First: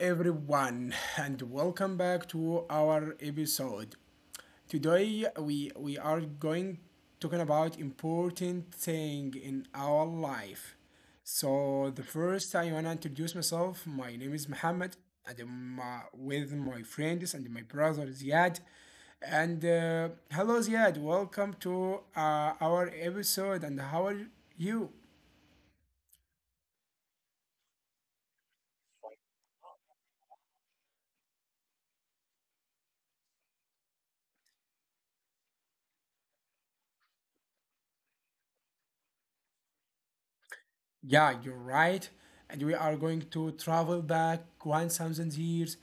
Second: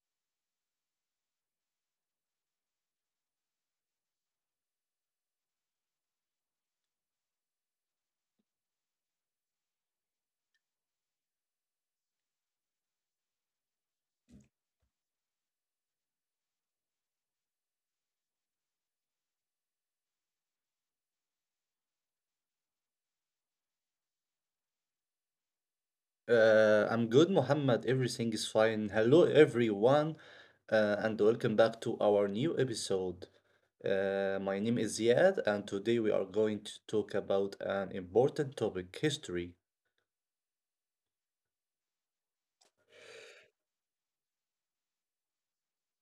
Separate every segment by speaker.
Speaker 1: everyone, and welcome back to our episode. Today, we are going talking about important thing in our life. So, the first I wanna introduce myself. My name is Mohammed, and I'm with my friends and my brother Ziad. And hello, Ziad. Welcome to our episode. And how are you?
Speaker 2: I'm good, Mohammed. Everything is fine. Hello, everyone, and welcome back to our new episode. My name is Ziad, and today we are going to talk about an important topic history.
Speaker 1: Yeah, you're right. And we are going to travel back 1,000 years,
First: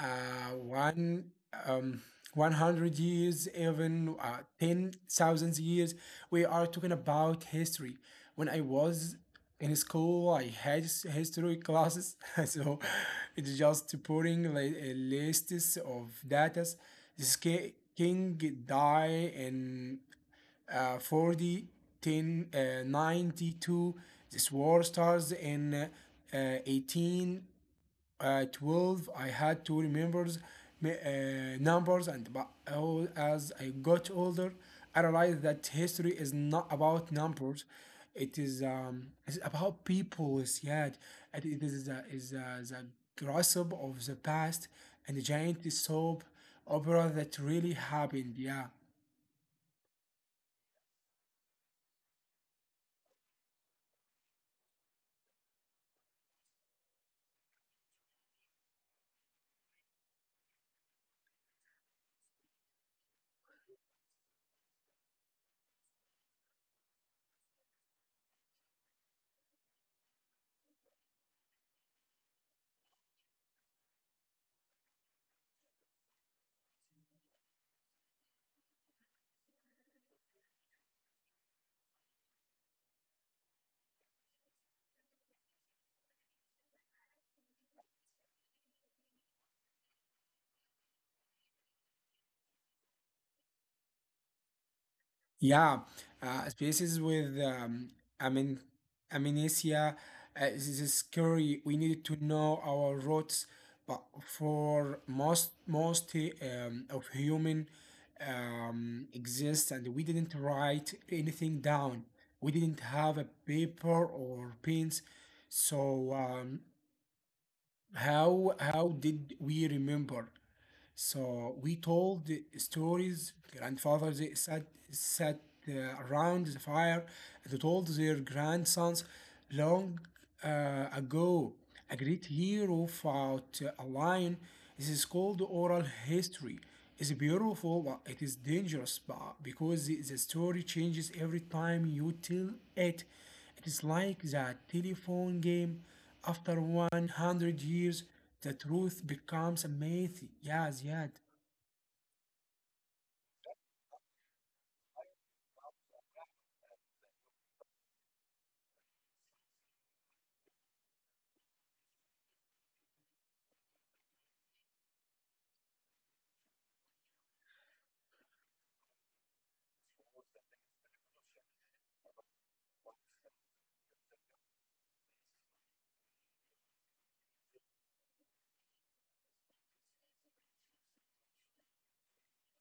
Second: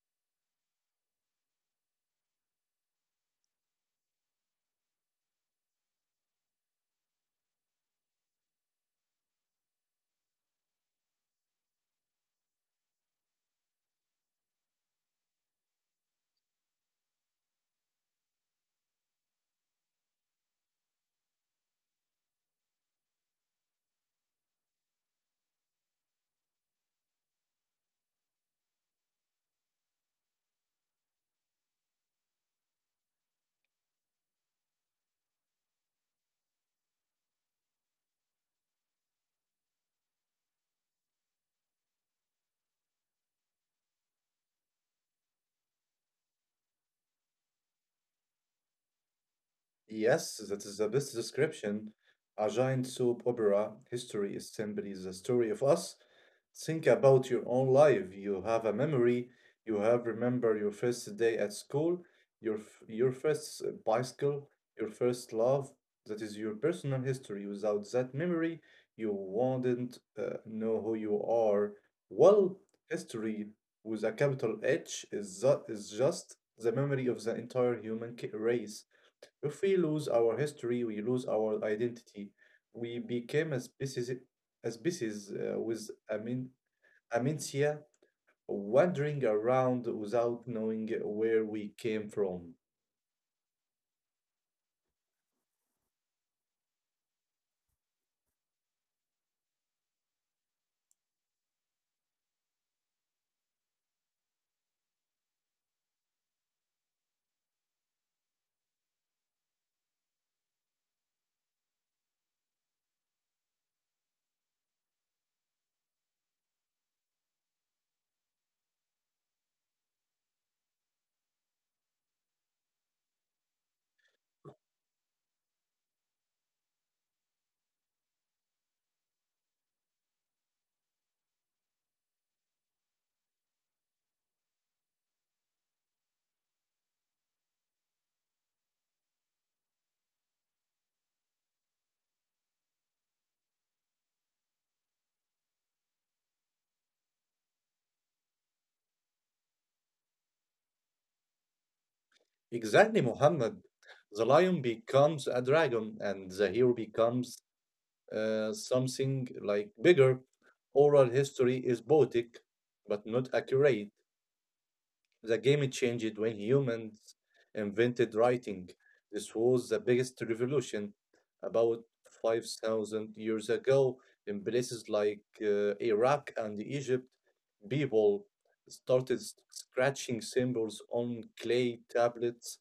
Speaker 1: uh, one, um, 100 years, even 10,000 years. We are talking about history. When I was in school, I had history classes. So it's just putting like a list of datas. This king died in 40, 10, 92. This war starts in uh, uh, I had to remember uh, numbers, and but as I got older, I realized that history is not about numbers. It is it's about people. Yeah, and it is the gossip of the past and the giant soap opera that really happened. Yeah.
Speaker 2: Yes, that is the best description. A giant soap opera. History is simply the story of us. Think about your own life. You have a memory. You have remember your first day at school, your first bicycle, your first love. That is your personal history. Without that memory, you wouldn't know who you are. Well, history with a capital H is, is just the memory of the entire human race. If we lose our history, we lose our identity. We became a species with amnesia, wandering around without knowing where we came from.
Speaker 1: Yeah, spaces with amen, amnesia. Uh, this is scary. We need to know our roots, but for most of human exist, and we didn't write anything down. We didn't have a paper or pens, so how did we remember? So we told the stories. Grandfather they sat uh, around the fire. They told their grandsons long ago a great hero fought a lion. This is called oral history. It's beautiful, but it is dangerous but because the story changes every time you tell it. It is like the telephone game. After 100 years, the truth becomes a myth. Yeah,
Speaker 2: Exactly, Muhammad. The lion becomes a dragon, and the hero becomes something like bigger. Oral history is poetic, but not accurate. The game changed when humans invented writing. This was the biggest revolution about 5,000 years ago in places like Iraq and Egypt. People started scratching symbols on clay tablets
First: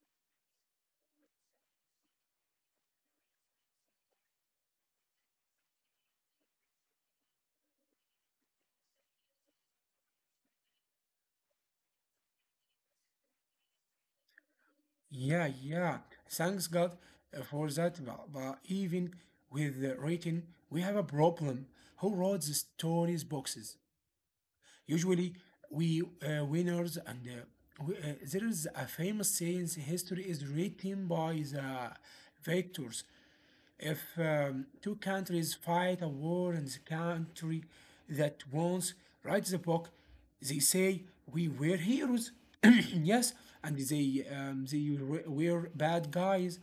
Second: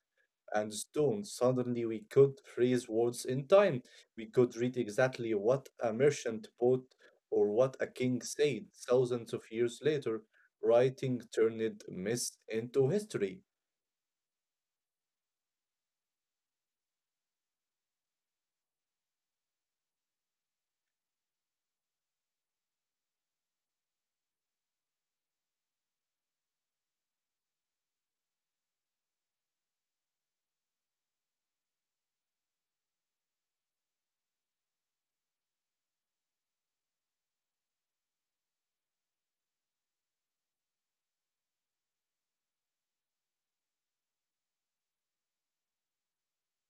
Speaker 2: and stones. Suddenly, we could freeze words in time. We could read exactly what a merchant bought or what a king said thousands of years later writing turned myths into history.
Speaker 1: yeah, yeah. Thanks God for that. But even with the writing, we have a problem. Who wrote the stories boxes? Usually, we winners and uh, there is a famous saying: "History is written by the victors." If two countries fight a war and the country that wins writes the book, they say we were heroes, yes, and they were bad guys.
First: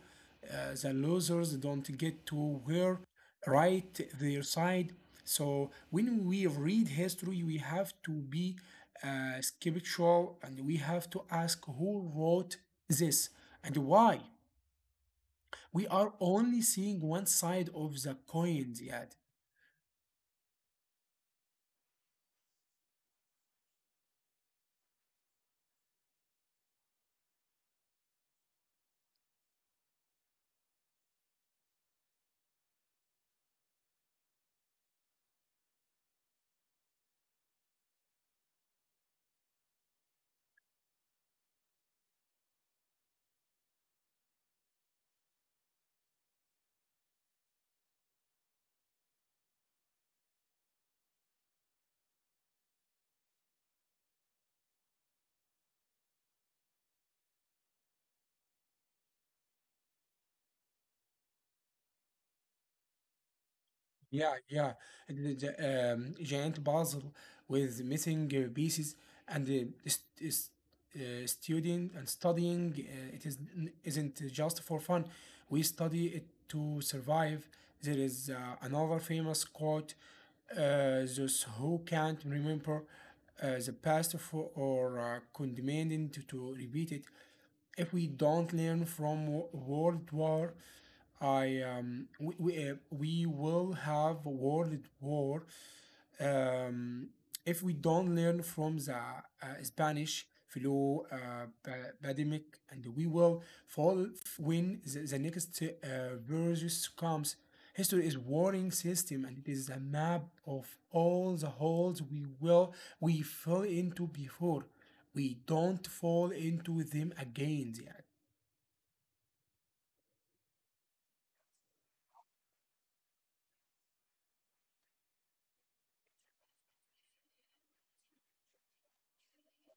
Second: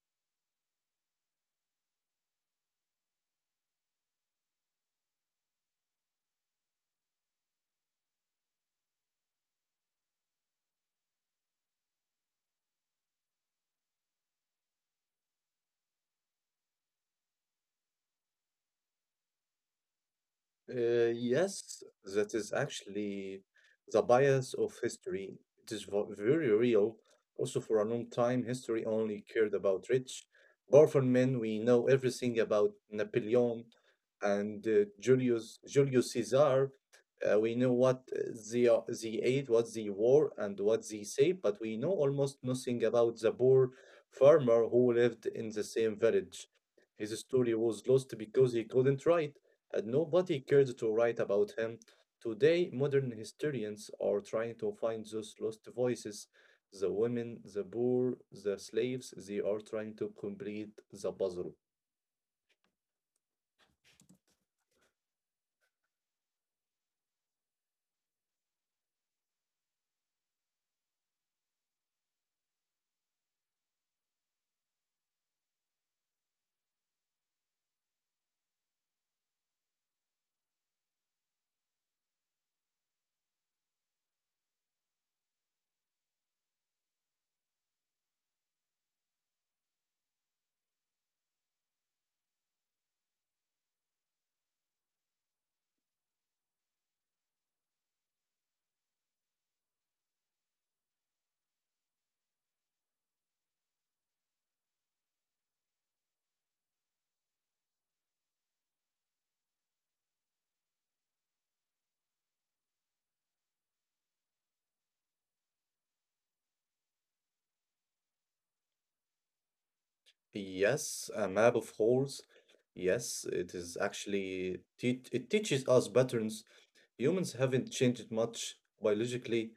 Speaker 1: The losers don't get to wear right their side. So when we read history, we have to be skeptical and we have to ask who wrote this and why we are only seeing one side of the coin, Ziad.
Speaker 2: Yes, that is actually the bias of history. It is very real. Also, for a long time, history only cared about rich, powerful men. We know everything about Napoleon and Julius Caesar. We know what they ate, what they wore, and what they say, but we know almost nothing about the poor farmer who lived in the same village. His story was lost because he couldn't write and nobody cared to write about him. Today, modern historians are trying to find those lost voices the women, the poor, the slaves. They are trying to complete the puzzle.
Speaker 1: Yeah, yeah. The giant puzzle with missing pieces and the is, studying, it is isn't just for fun. We study it to survive. There is another famous quote: "Those who can't remember the past for, or condemned to repeat it." If we don't learn from World War I, we will have World War um, if we don't learn from the Spanish flu pandemic, and we will fall when the the next virus comes. History is warning system, and it is a map of all the holes we fell into before. We don't fall into them again. Yeah.
Speaker 2: Yes, a map of holes. Yes, it is actually, it teaches us patterns humans haven't changed much biologically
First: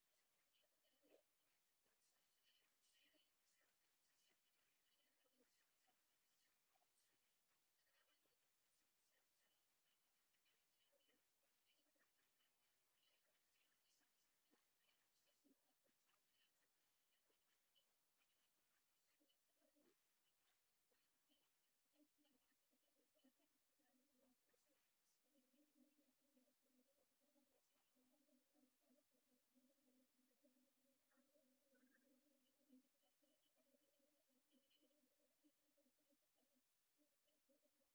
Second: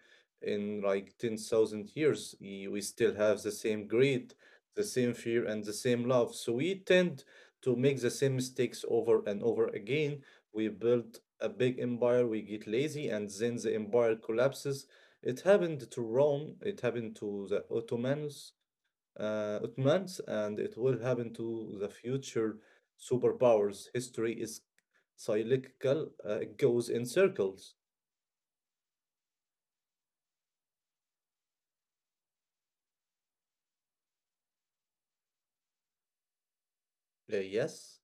Speaker 2: in like 10,000 years. We still have the same greed, the same fear, and the same love. So we tend to make the same mistakes over and over again. We build a big empire, we get lazy, and then the empire collapses. It happened to Rome, it happened to the Ottomans, Ottomans, and it will happen to the future superpowers. History is cyclical; it goes in circles. Yes,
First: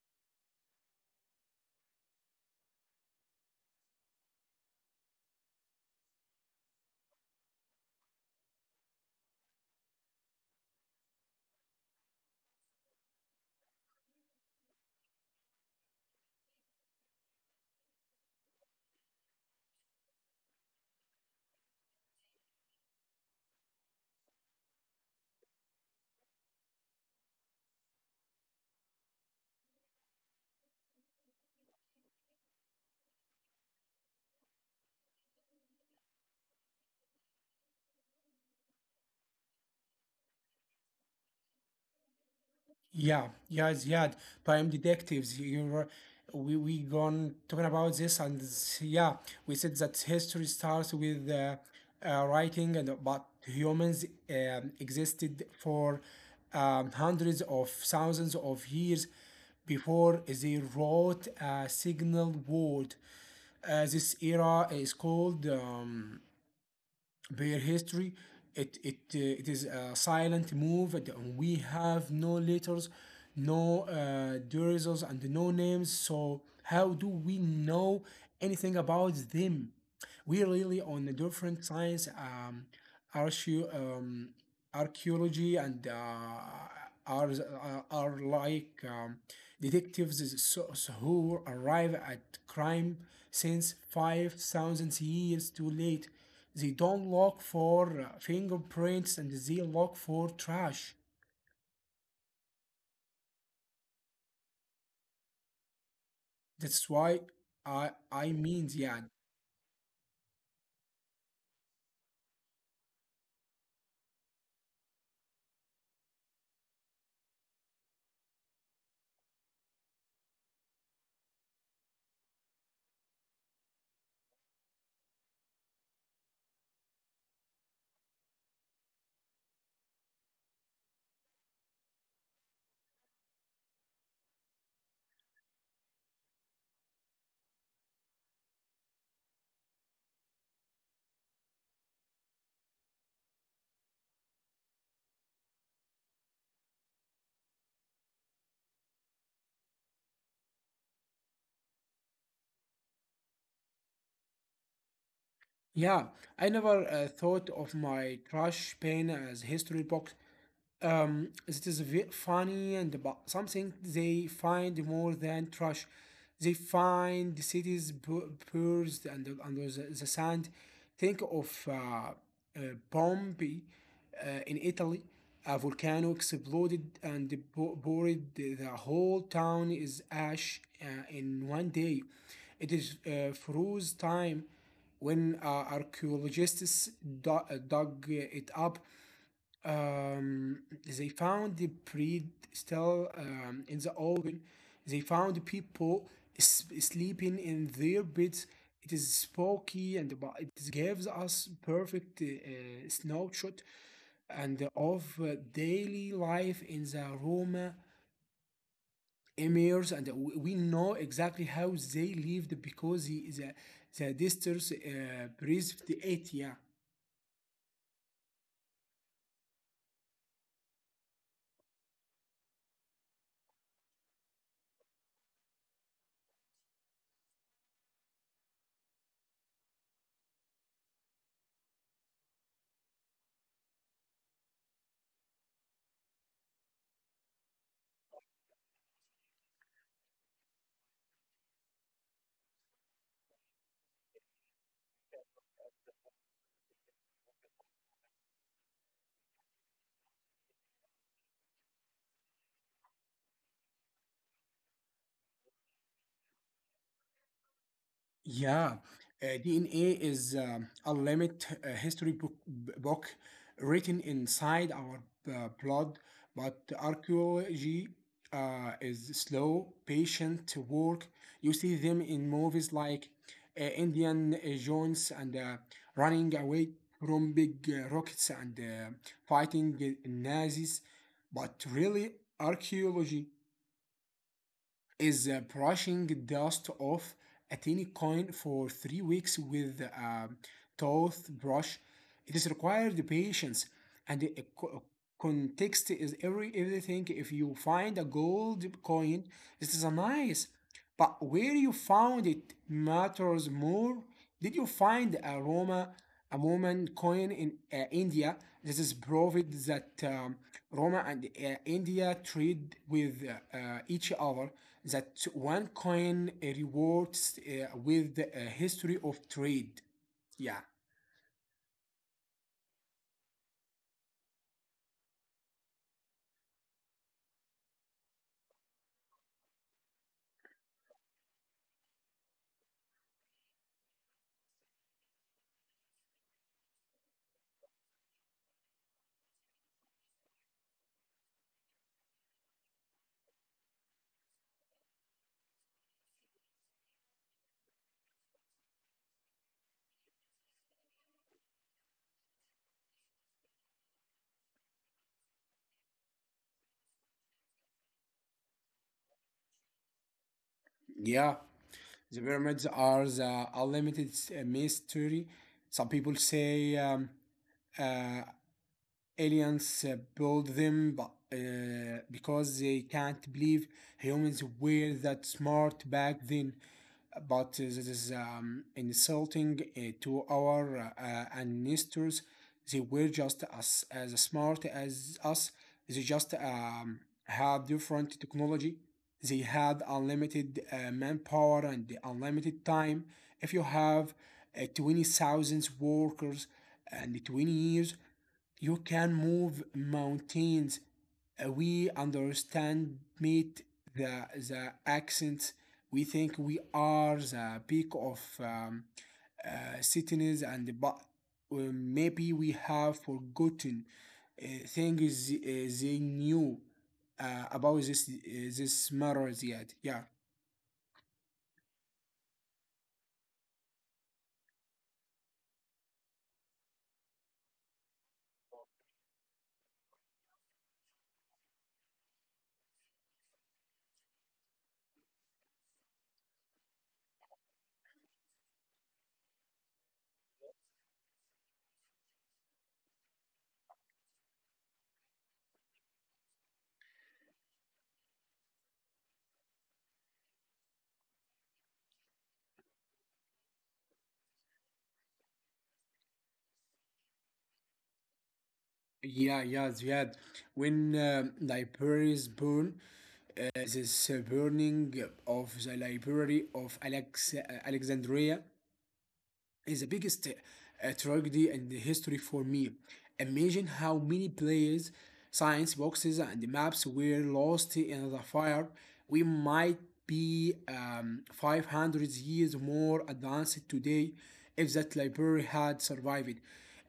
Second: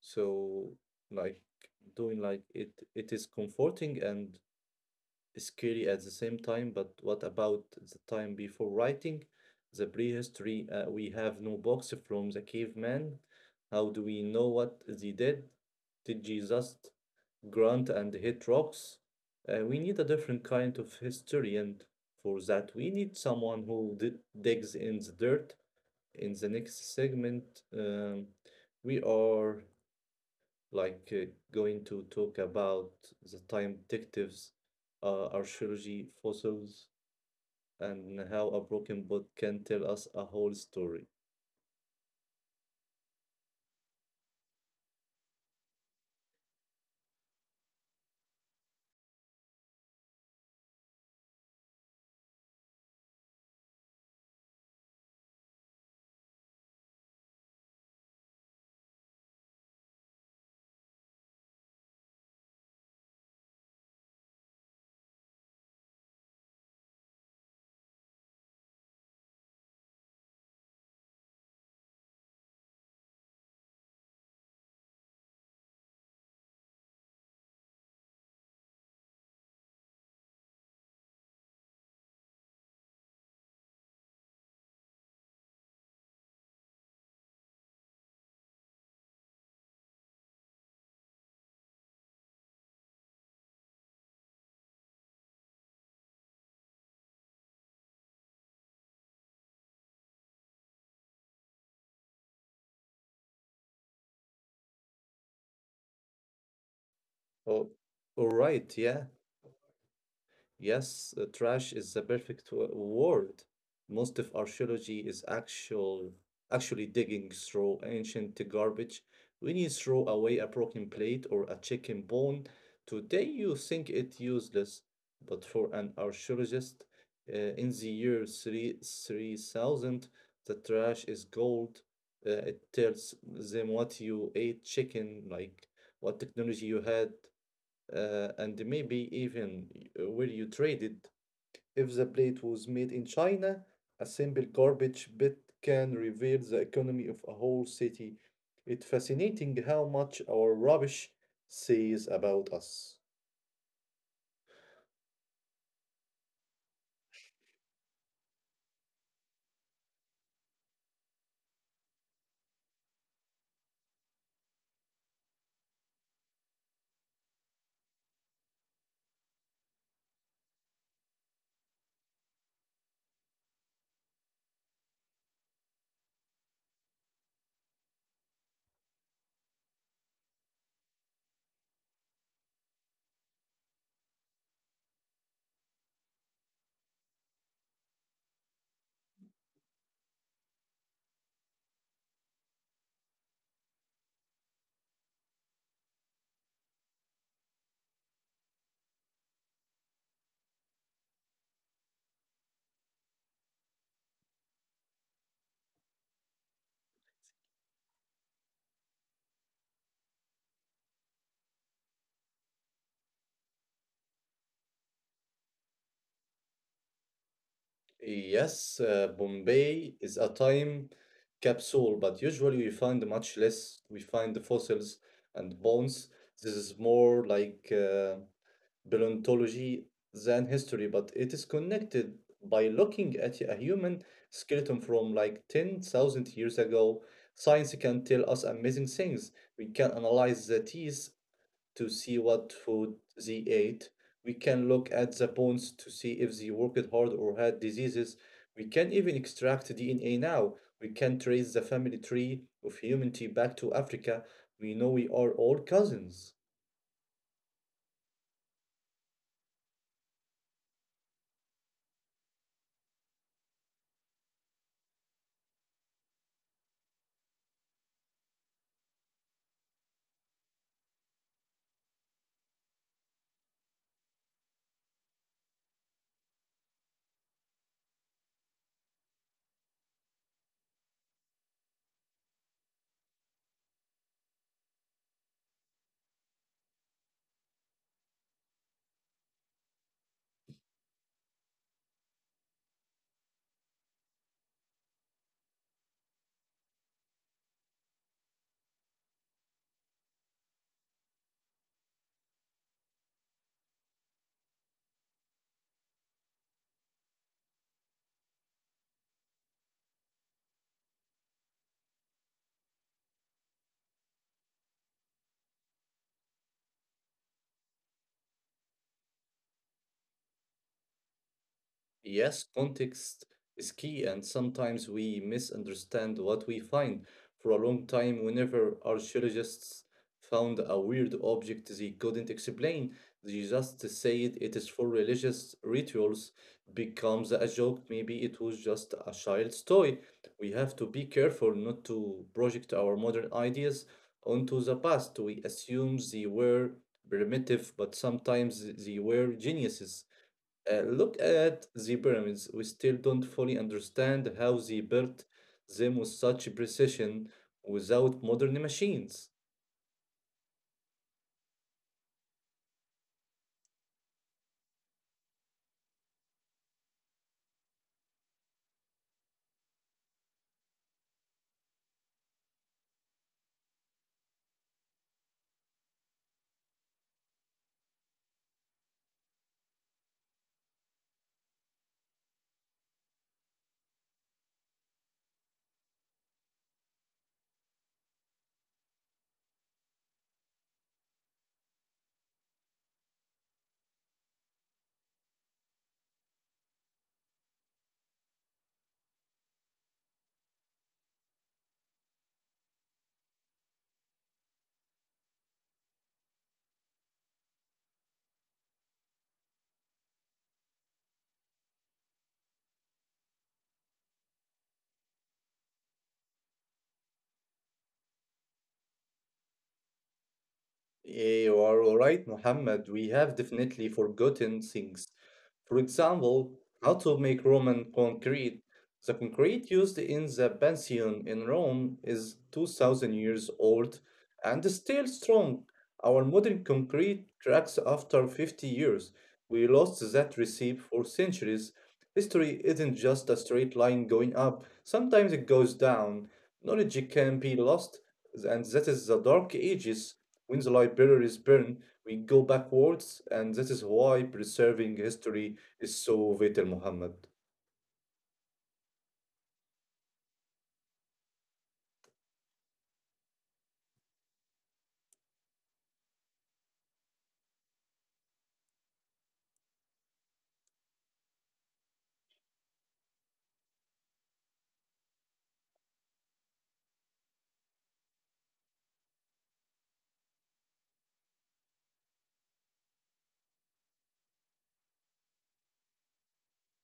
Speaker 2: so like doing like it is comforting and scary at the same time. But what about the time before writing? The prehistory, we have no books from the caveman. How do we know what they did? Did Jesus grunt and hit rocks. We need a different kind of history, and for that, we need someone who digs in the dirt. In the next segment, um, we are like uh, going to talk about the time detectives, archaeology, fossils, and how a broken boat can tell us a whole story.
Speaker 1: Yeah, yeah, Ziad, Prime Detectives. We gone talking about this, and yeah, we said that history starts with writing, and but humans existed for hundreds of thousands of years before they wrote a signal word. This era is called. Their history. It it is a silent move. And we have no letters, no derivatives, and no names. So how do we know anything about them? We really on a different science, archae- um, archaeology, and are like detectives so who arrive at crime since 5,000 years too late. They don't look for fingerprints and they look for trash. That's why
Speaker 2: Oh,
Speaker 1: I
Speaker 2: all
Speaker 1: I
Speaker 2: right,
Speaker 1: mean
Speaker 2: yeah.
Speaker 1: yeah.
Speaker 2: Yes, trash is the perfect word. Most of archaeology is actually digging through ancient garbage. When you throw away a broken plate or a chicken bone, today you think it useless, but for an archaeologist, in the year three thousand, the trash is gold. It tells them what you ate chicken, like what technology you had, and maybe even where you trade it. If the plate was made in China, a simple garbage bit can reveal the economy of a whole city. It's fascinating how much our rubbish says about us.
Speaker 1: Yeah, I never thought of my trash bin as history box. It is funny and about something they find more than trash. They find the cities purged and under the the, sand. Think of Pompeii in Italy. A volcano exploded and buried the whole town is ash in 1 day. It is froze time when archaeologists dug it up um, they found the breed still in the open. They found people sleeping in their beds. It is spooky and it gives us perfect snapshot and of daily life in the Roma emirs, and we know exactly how they lived because the distance breathed it. Yeah.
Speaker 2: Yes, Bombay is a time capsule, but usually we find much less. We find the fossils and bones. This is more like paleontology than history, but it is connected by looking at a human skeleton from like 10,000 years ago. Science can tell us amazing things. We can analyze the teeth to see what food they ate. We can look at the bones to see if they worked hard or had diseases. We can even extract DNA now. We can trace the family tree of humanity back to Africa. We know we are all cousins.
Speaker 1: Yeah, DNA is a limit history book, book written inside our blood, but archaeology is slow, patient work. You see them in movies like Indian Jones and running away from big rockets and fighting the Nazis, but really archaeology is brushing dust off a tiny coin for 3 weeks with a toothbrush. It is required patience and a context is everything. If you find a gold coin, it is a nice, but where you found it matters more. Did you find a Roma a Roman coin in India? This is proved that Roma and India trade with each other. That one coin rewards with the history of trade. Yeah,
Speaker 2: Yes, context is key, and sometimes we misunderstand what we find. For a long time, whenever archaeologists found a weird object they couldn't explain, they just said it is for religious rituals, becomes a joke. Maybe it was just a child's toy. We have to be careful not to project our modern ideas onto the past. We assume they were primitive, but sometimes they were geniuses. Look at the pyramids. We still don't fully understand how they built them with such precision without modern machines.
Speaker 1: yeah. The pyramids are the unlimited mystery. Some people say uh, aliens built them but, because they can't believe humans were that smart back then. But this is insulting to our ancestors. They were just as as, smart as us. They just had different technology. They had unlimited manpower and unlimited time. If you have 20,000 workers and 20 years, you can move mountains. We understand meet the accents. We think we are the peak of cities and but maybe we have forgotten things they knew about this this matter yet. Yeah.
Speaker 2: Eh, you are alright, Muhammad. We have definitely forgotten things. For example, how to make Roman concrete. The concrete used in the Pantheon in Rome is 2000 years old and still strong. Our modern concrete cracks after 50 years. We lost that recipe for centuries. History isn't just a straight line going up, sometimes it goes down. Knowledge can be lost, and that is the Dark Ages. When the library is burned, we go backwards, and that is why preserving history is so vital, Muhammad.
Speaker 1: Yeah, yeah, Ziad. When libraries burn, the burning of the library of Alexandria is the biggest tragedy in the history for me. Imagine how many players, science boxes, and maps were lost in the fire. We might be 500 years more advanced today if that library had survived.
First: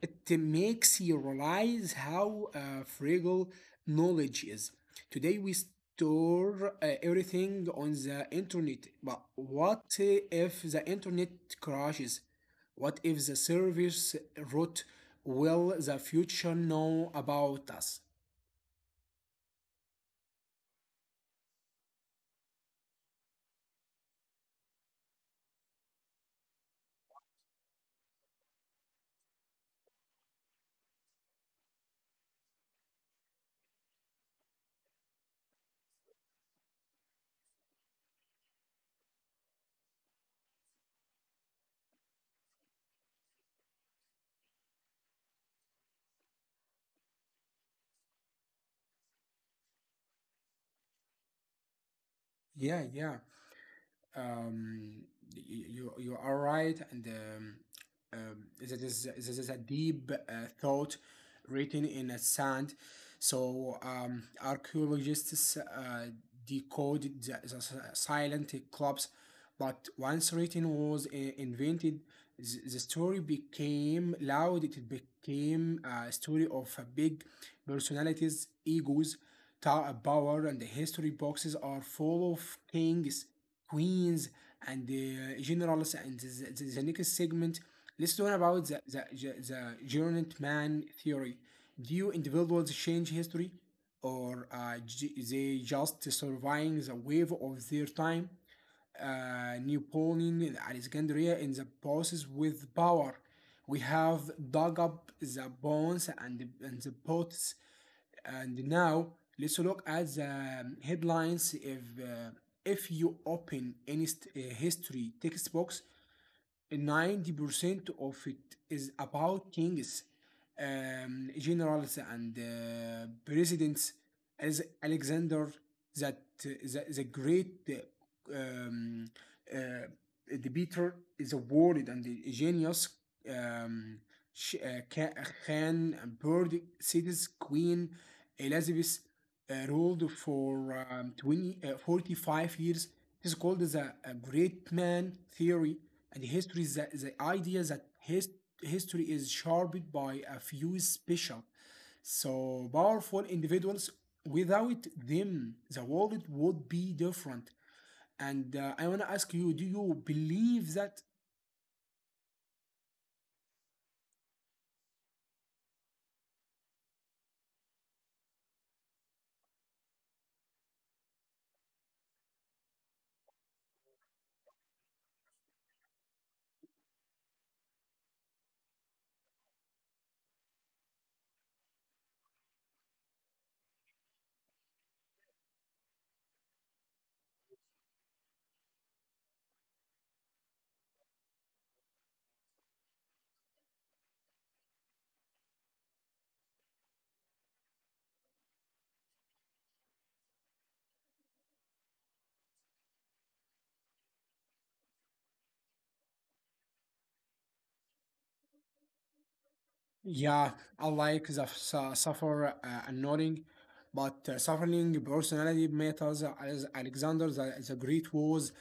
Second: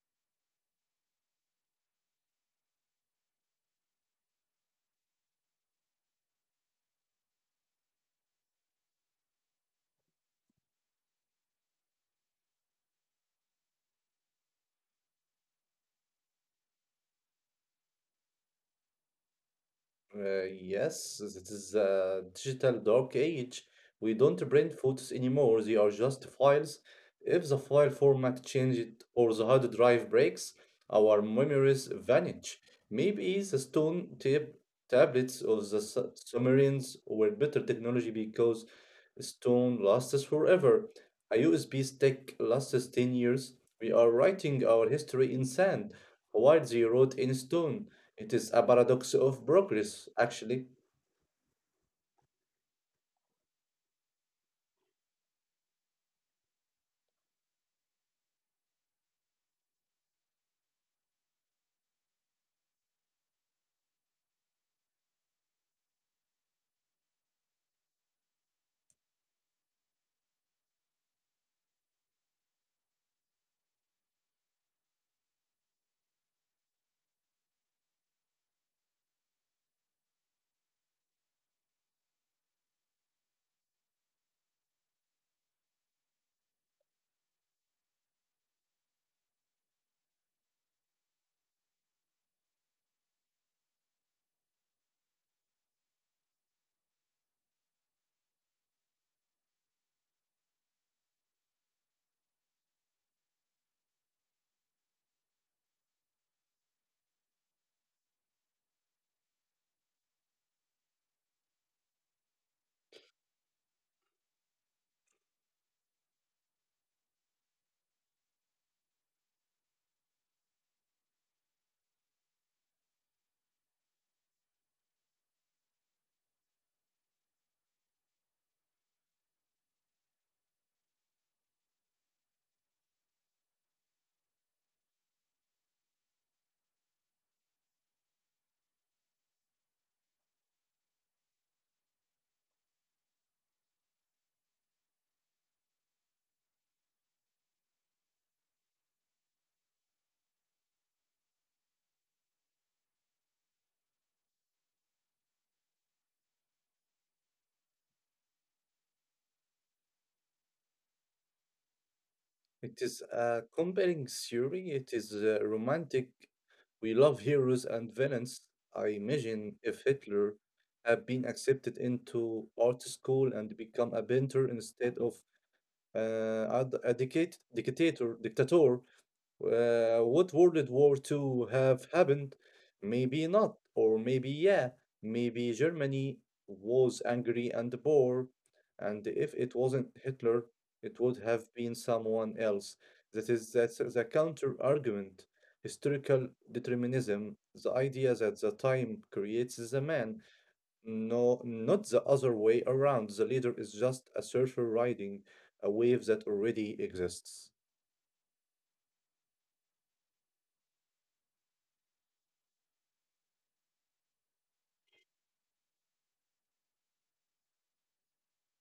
Speaker 1: It makes you realize how fragile knowledge is. Today we store everything on the internet, but what if the internet crashes? What if the service route will the future know about us?
Speaker 2: Yes, it is a digital dark age. We don't print photos anymore, they are just files. If the file format changed or the hard drive breaks, our memories vanish. Maybe the stone tape tablets or the submarines were better technology because stone lasts forever. A USB stick lasts 10 years. We are writing our history in sand, while they wrote in stone. It is a paradox of progress, actually.
Speaker 1: Yeah, yeah. Um, you you are right, and that is this is a deep thought written in a sand. So archaeologists decoded the silent clubs. But once writing was invented, the story became loud. It became a story of a big personalities, egos, power, and the history boxes are full of kings, queens, and generals. And the next segment, let's talk about the giant man theory. Do individuals change history? Or they just surviving the wave of their time Napoleon Alexandria in the process with power. We have dug up the bones and the pots, and now let's look at the headlines. If you open any history textbooks, 90% of it is about kings, generals, and presidents, as Alexander that the great uh, debater is a worried and the genius um, Sh- uh, Khan, Bird, Cities, Queen, Elizabeth, ruled for 45 years. This called the great man theory. And history is the the idea that history is shaped by a few special, so powerful individuals. Without them, the world would be different. And I want to ask you do you believe that?
Speaker 2: It is a compelling theory. It is romantic. We love heroes and villains. I imagine if Hitler had been accepted into art school and become a painter instead of a dictator. Would World War Two have happened? Maybe not, or maybe yeah. Maybe Germany was angry and poor, and if it wasn't Hitler, it would have been someone else. That's the counter argument. Historical determinism, the idea that the time creates the man, no, not the other way around. The leader is just a surfer riding a wave that already exists.
Speaker 1: Yeah, I like the suffer and nodding, but suffering personality matters as Alexander the the, Great was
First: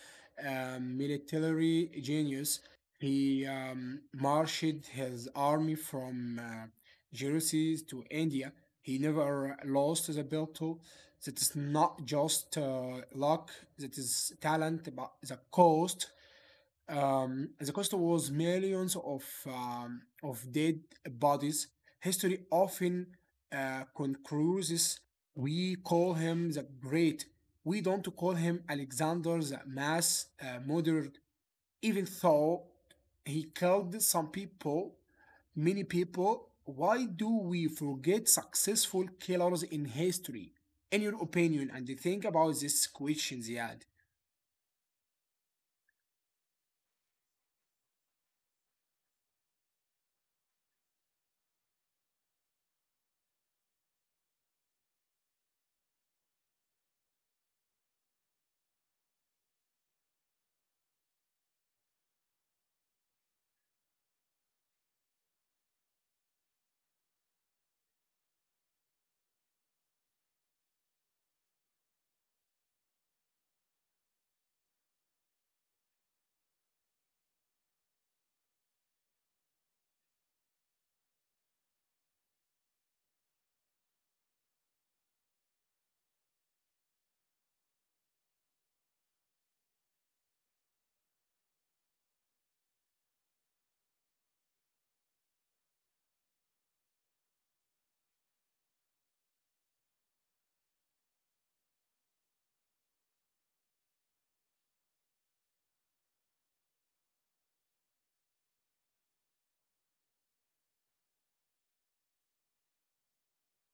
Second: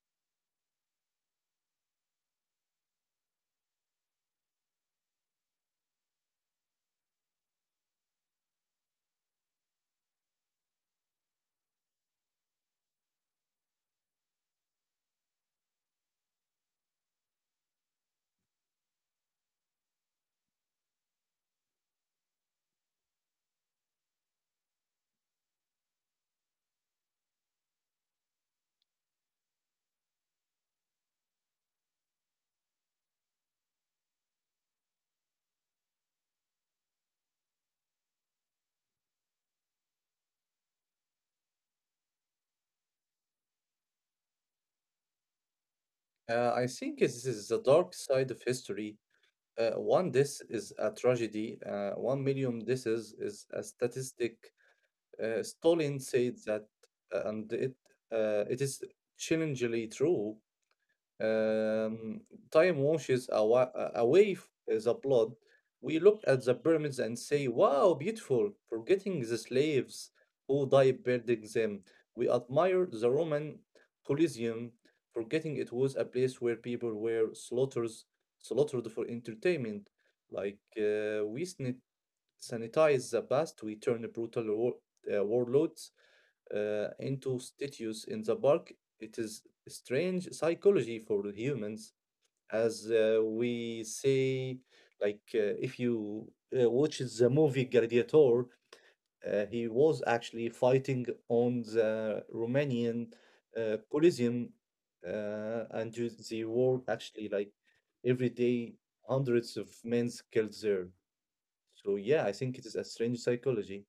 Speaker 1: a military genius. He marshaled his army from Jerusalem to India. He never lost the battle. That is not just luck, that is talent, but the cost. The cost was millions of dead bodies. History often concludes. We call him the Great. We don't call him Alexander the Mass Murderer even though he killed some people, many people, why do we forget successful killers in history? In your opinion, and think about this question, Ziad.
Speaker 2: I think this is the dark side of history. One death is a tragedy. 1 million deaths is a statistic. Stalin said that, and it is challengingly true. Um, Time washes away the blood. We look at the pyramids and say, wow, beautiful, forgetting the slaves who died building them. We admire the Roman Colosseum, forgetting it was a place where people were slaughtered, slaughtered for entertainment. We sanitize the past, we turn brutal warlords into statues in the park. It is strange psychology for humans, as we say, if you watch the movie Gladiator, he was actually fighting on the Romanian Coliseum, and they were actually like every day hundreds of men killed there. So yeah, I think it is a strange psychology.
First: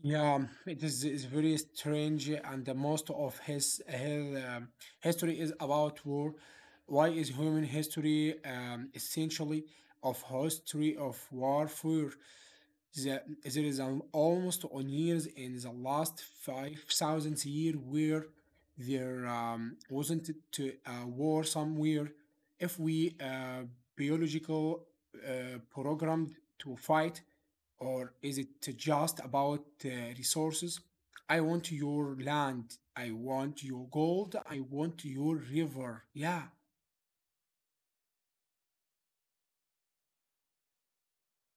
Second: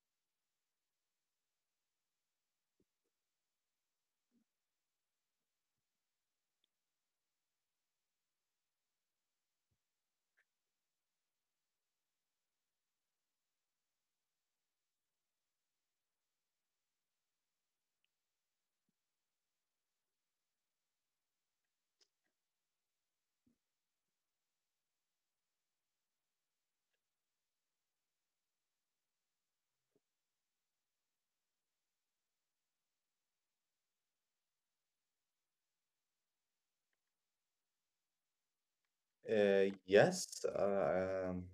Speaker 1: Yeah, it is very strange, and the most of his history is about war. Why is human history essentially of history of warfare? There is an almost on years in the last 5,000 year where there wasn't to a war somewhere. If we biological programmed to fight, or is it to just about resources? I want your land. I want your gold. I want your river. Yeah,
Speaker 2: Yes,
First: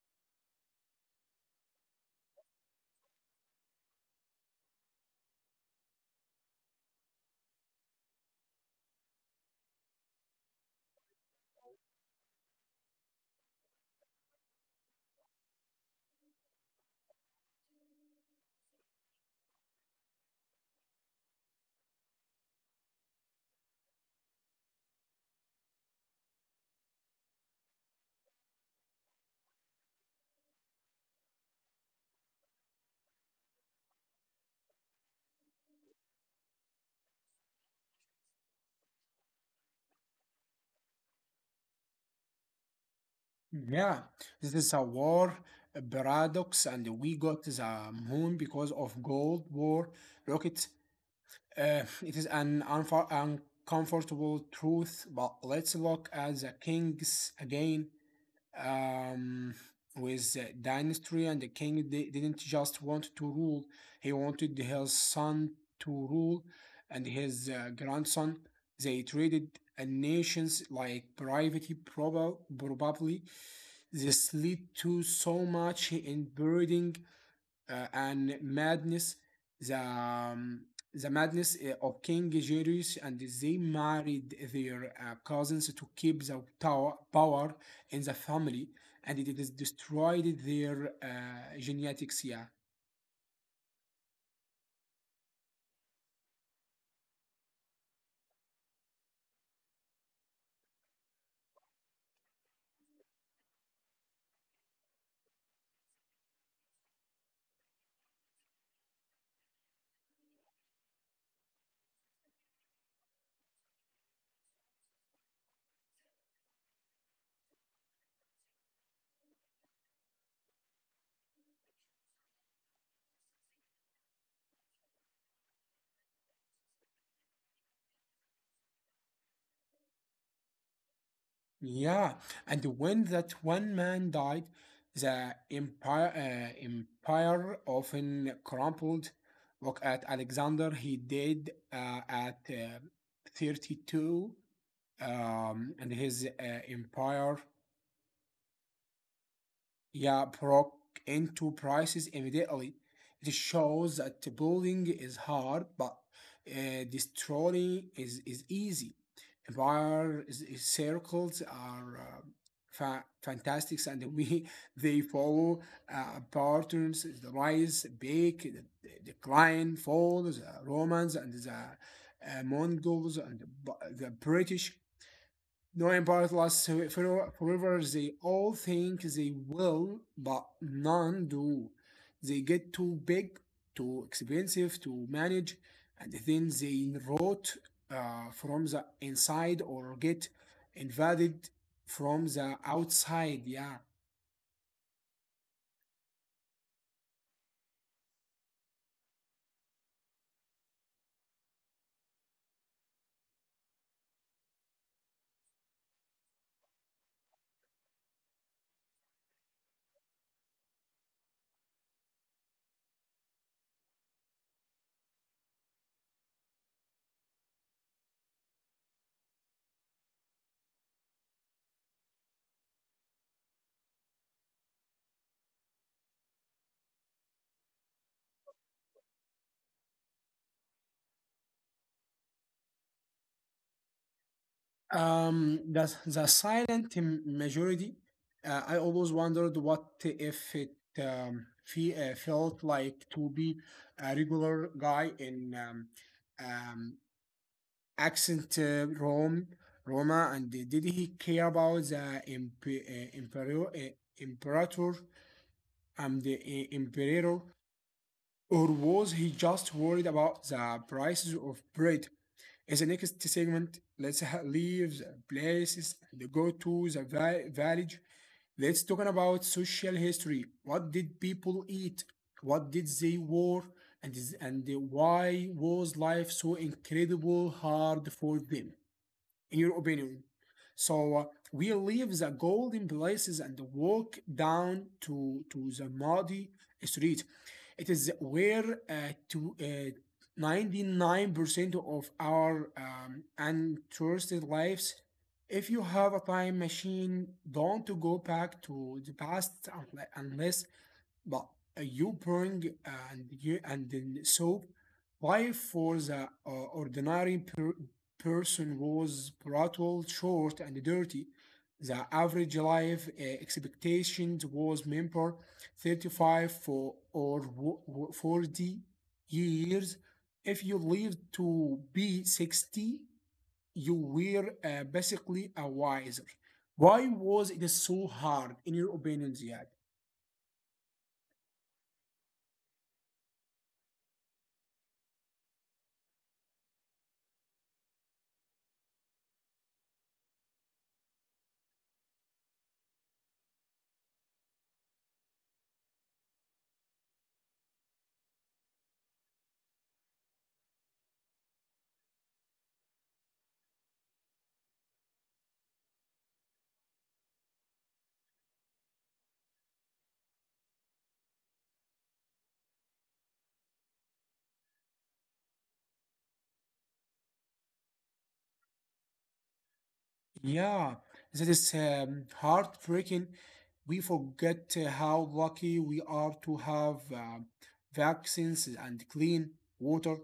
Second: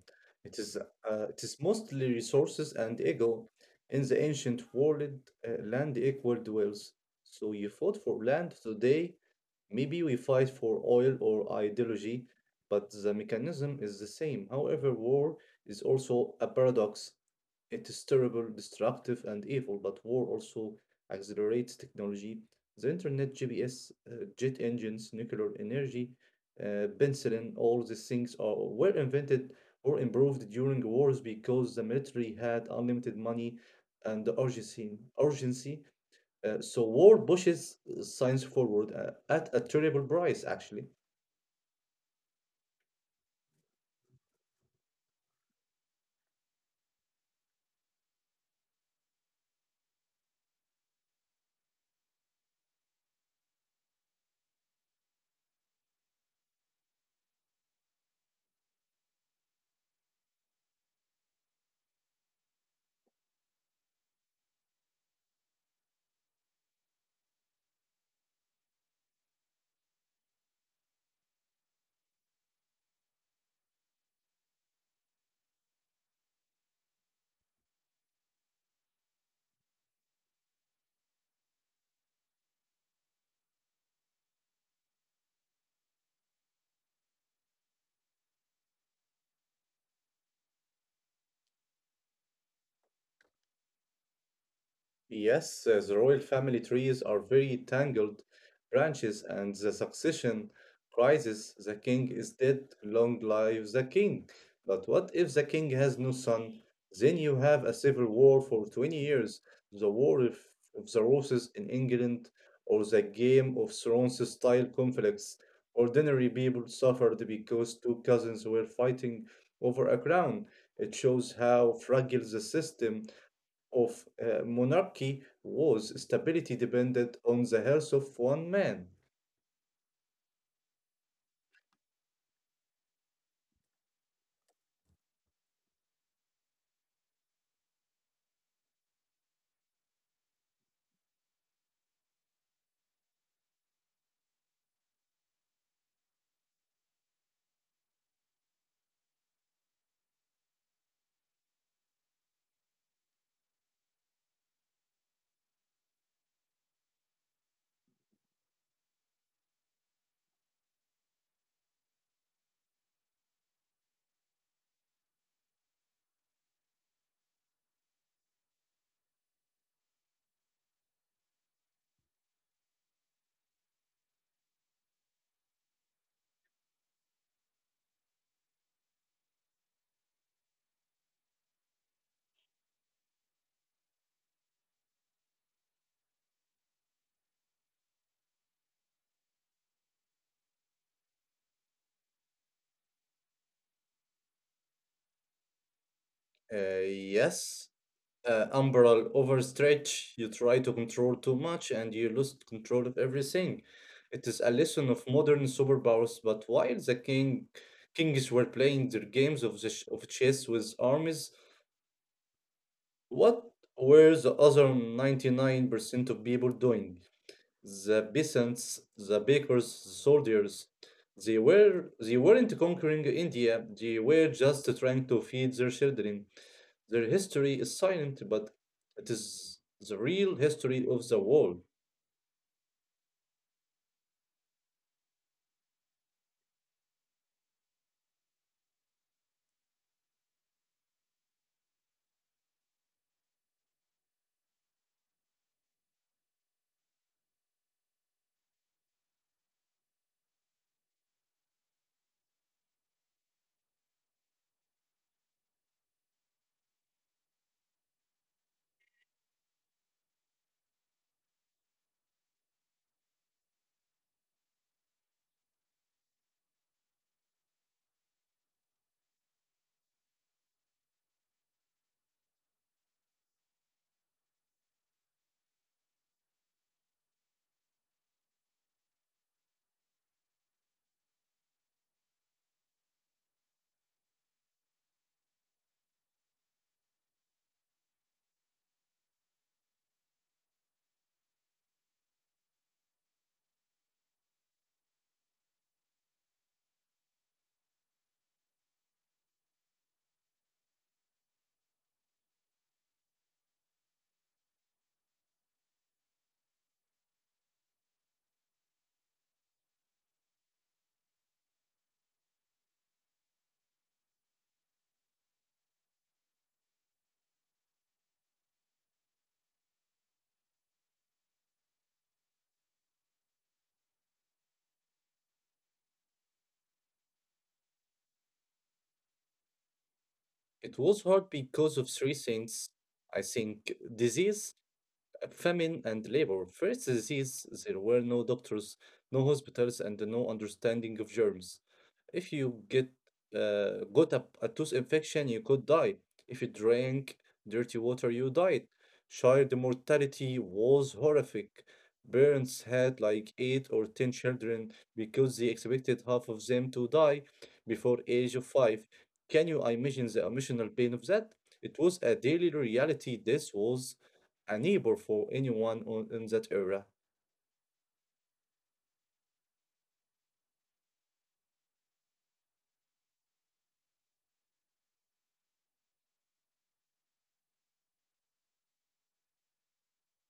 Speaker 2: it is. It is mostly resources and ego. In the ancient world, land equaled wealth. So you fought for land. Today, maybe we fight for oil or ideology, but the mechanism is the same. However, war is also a paradox. It is terrible, destructive, and evil, but war also accelerates technology. The internet, GPS, jet engines, nuclear energy, penicillin, all these things were invented or improved during wars because the military had unlimited money and the urgency. So war pushes science forward at a terrible price, actually.
Speaker 1: Yeah, this is a paradox, and we got the moon because of Gold War rockets. It is an uncomfortable truth, but let's look at the kings again, um, with the dynasty and the king. They didn't just want to rule, he wanted his son to rule and his grandson. They traded nations like privately, probably. This led to so much inbreeding and madness, the um, the madness of King Julius, and they married their cousins to keep the power in the family, and it is destroyed their genetics. Yeah,
Speaker 2: Yes, the royal family trees are very tangled branches, and the succession crisis. The king is dead, long live the king. But what if the king has no son? Then you have a civil war for 20 years, the War of the Roses in England, or the Game of Thrones style conflicts. Ordinary people suffered because two cousins were fighting over a crown. It shows how fragile the system of monarchy was stability depended on the health of one man.
Speaker 1: yeah. And when that one man died, the empire often crumpled. Look at Alexander; he died at 32, and his empire, yeah, broke into prices immediately. It shows that building is hard, but destroying is easy. Empire is circles are fantastic, and we they follow patterns: the rise, bake, the decline, fall, the Romans and the Mongols and the British. Knowing Bartlas forever, they all think they will, but none do. They get too big, too expensive to manage, and then they rot from the inside or get invaded from the outside. Yeah.
Speaker 2: Yes, umbral overstretch, you try to control too much and you lose control of everything. It is a lesson of modern superpowers, but while the king kings were playing their games of chess with armies, what were the other 99% of people doing? The peasants, the bakers, the soldiers, they weren't conquering India. They were just trying to feed their children. Their history is silent, but it is the real history of the world.
Speaker 1: The the, silent majority. I always wondered what if it felt like to be a regular guy in um, accent Rome, Roma. And did he care about the imperial, imperator and the emperor, or was he just worried about the prices of bread? In the next segment, let's leave the places and go to the village. Let's talk about social history. What did people eat? What did they wear? And why was life so incredibly hard for them, in your opinion? So we leave the golden places and walk down to the muddy street. It is where to 99% of our uninterested lives. If you have a time machine, don't go back to the past unless, but you bring and you and then soap. Why, for the ordinary person, was brutal, short, and dirty. The average life expectations was member 35 or 40 years. If you lived to be 60, you were basically a wiser. Why was it so hard, in your opinion, Ziad?
Speaker 2: It was hard because of three things, I think: disease, famine and labor. First disease, there were no doctors, no hospitals, and no understanding of germs. If you get got a tooth infection, you could die. If you drank dirty water, you died. Child mortality was horrific. Parents had like eight or ten children because they expected half of them to die before age of five. Can you imagine the emotional pain of that? It was a daily reality. This was a neighbor for anyone in that area.
Speaker 1: Yeah, that is heartbreaking. We forget how lucky we are to have vaccines and clean water.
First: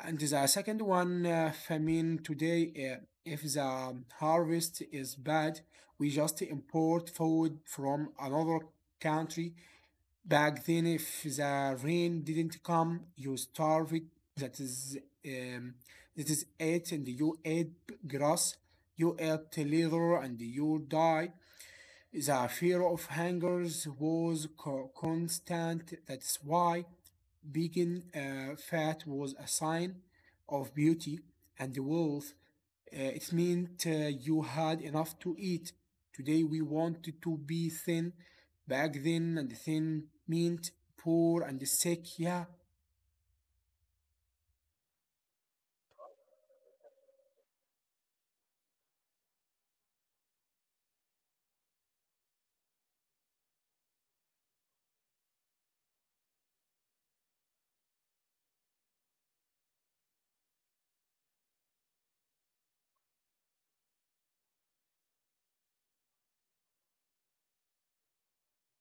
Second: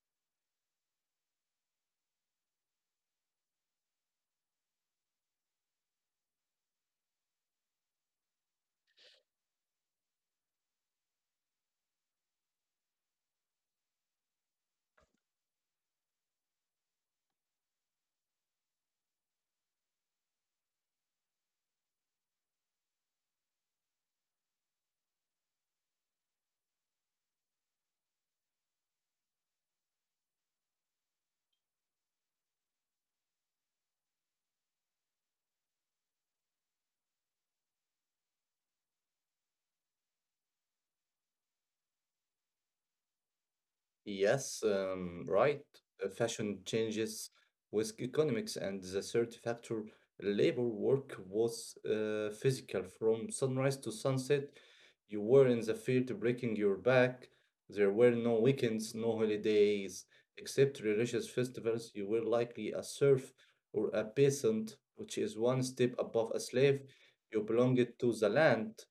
Speaker 1: And the second one, famine. Today, if the harvest is bad, we just import food from another country. Back then, if the rain didn't come, you starved. That is, um, that is it, and you ate grass, you ate leather, and you died. The fear of hangers was constant. That's why being fat was a sign of beauty and wealth. It meant you had enough to eat. Today we wanted to be thin. Back then, and thin meant poor and sick. Yeah.
Speaker 2: Yes, right. Fashion changes with economics and the third factor, labor work was physical. From sunrise to sunset, you were in the field breaking your back. There were no weekends, no holidays, except religious festivals. You were likely a serf or a peasant, which is one step above a slave. You belonged to the land.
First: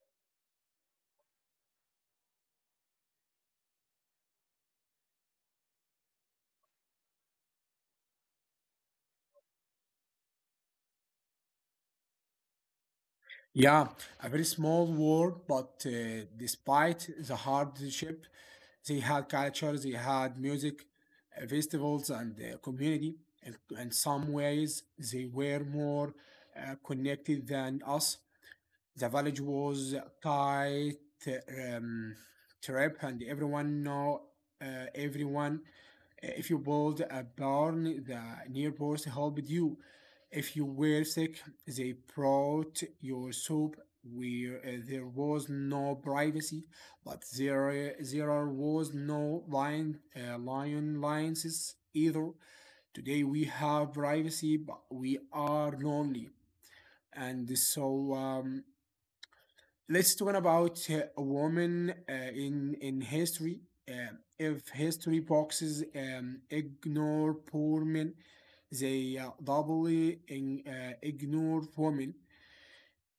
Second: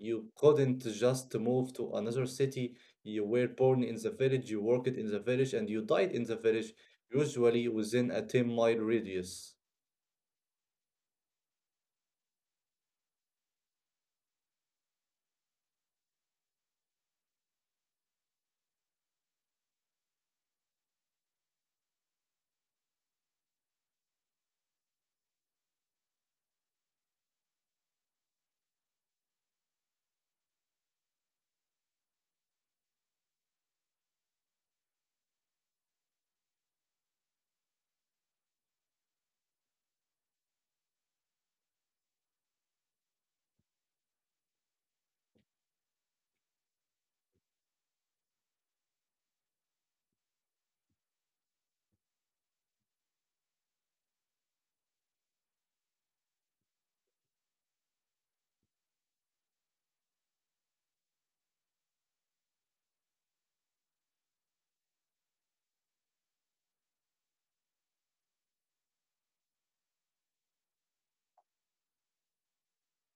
Speaker 2: You couldn't just move to another city. You were born in the village, you worked in the village, and you died in the village, usually within a 10-mile mile radius.
Speaker 1: Yeah, a very small world, but despite the hardship, they had culture, they had music, festivals, and community. And in some ways, they were more connected than us. The village was tight, um, trip, and everyone know everyone. If you build a barn, the neighbors helped you. If you were sick, they brought your soup. Where there was no privacy, but there was no line, lions either. Today we have privacy, but we are lonely, and so. Let's talk about a woman in history. If history boxes ignore poor men, they doubly ignore women.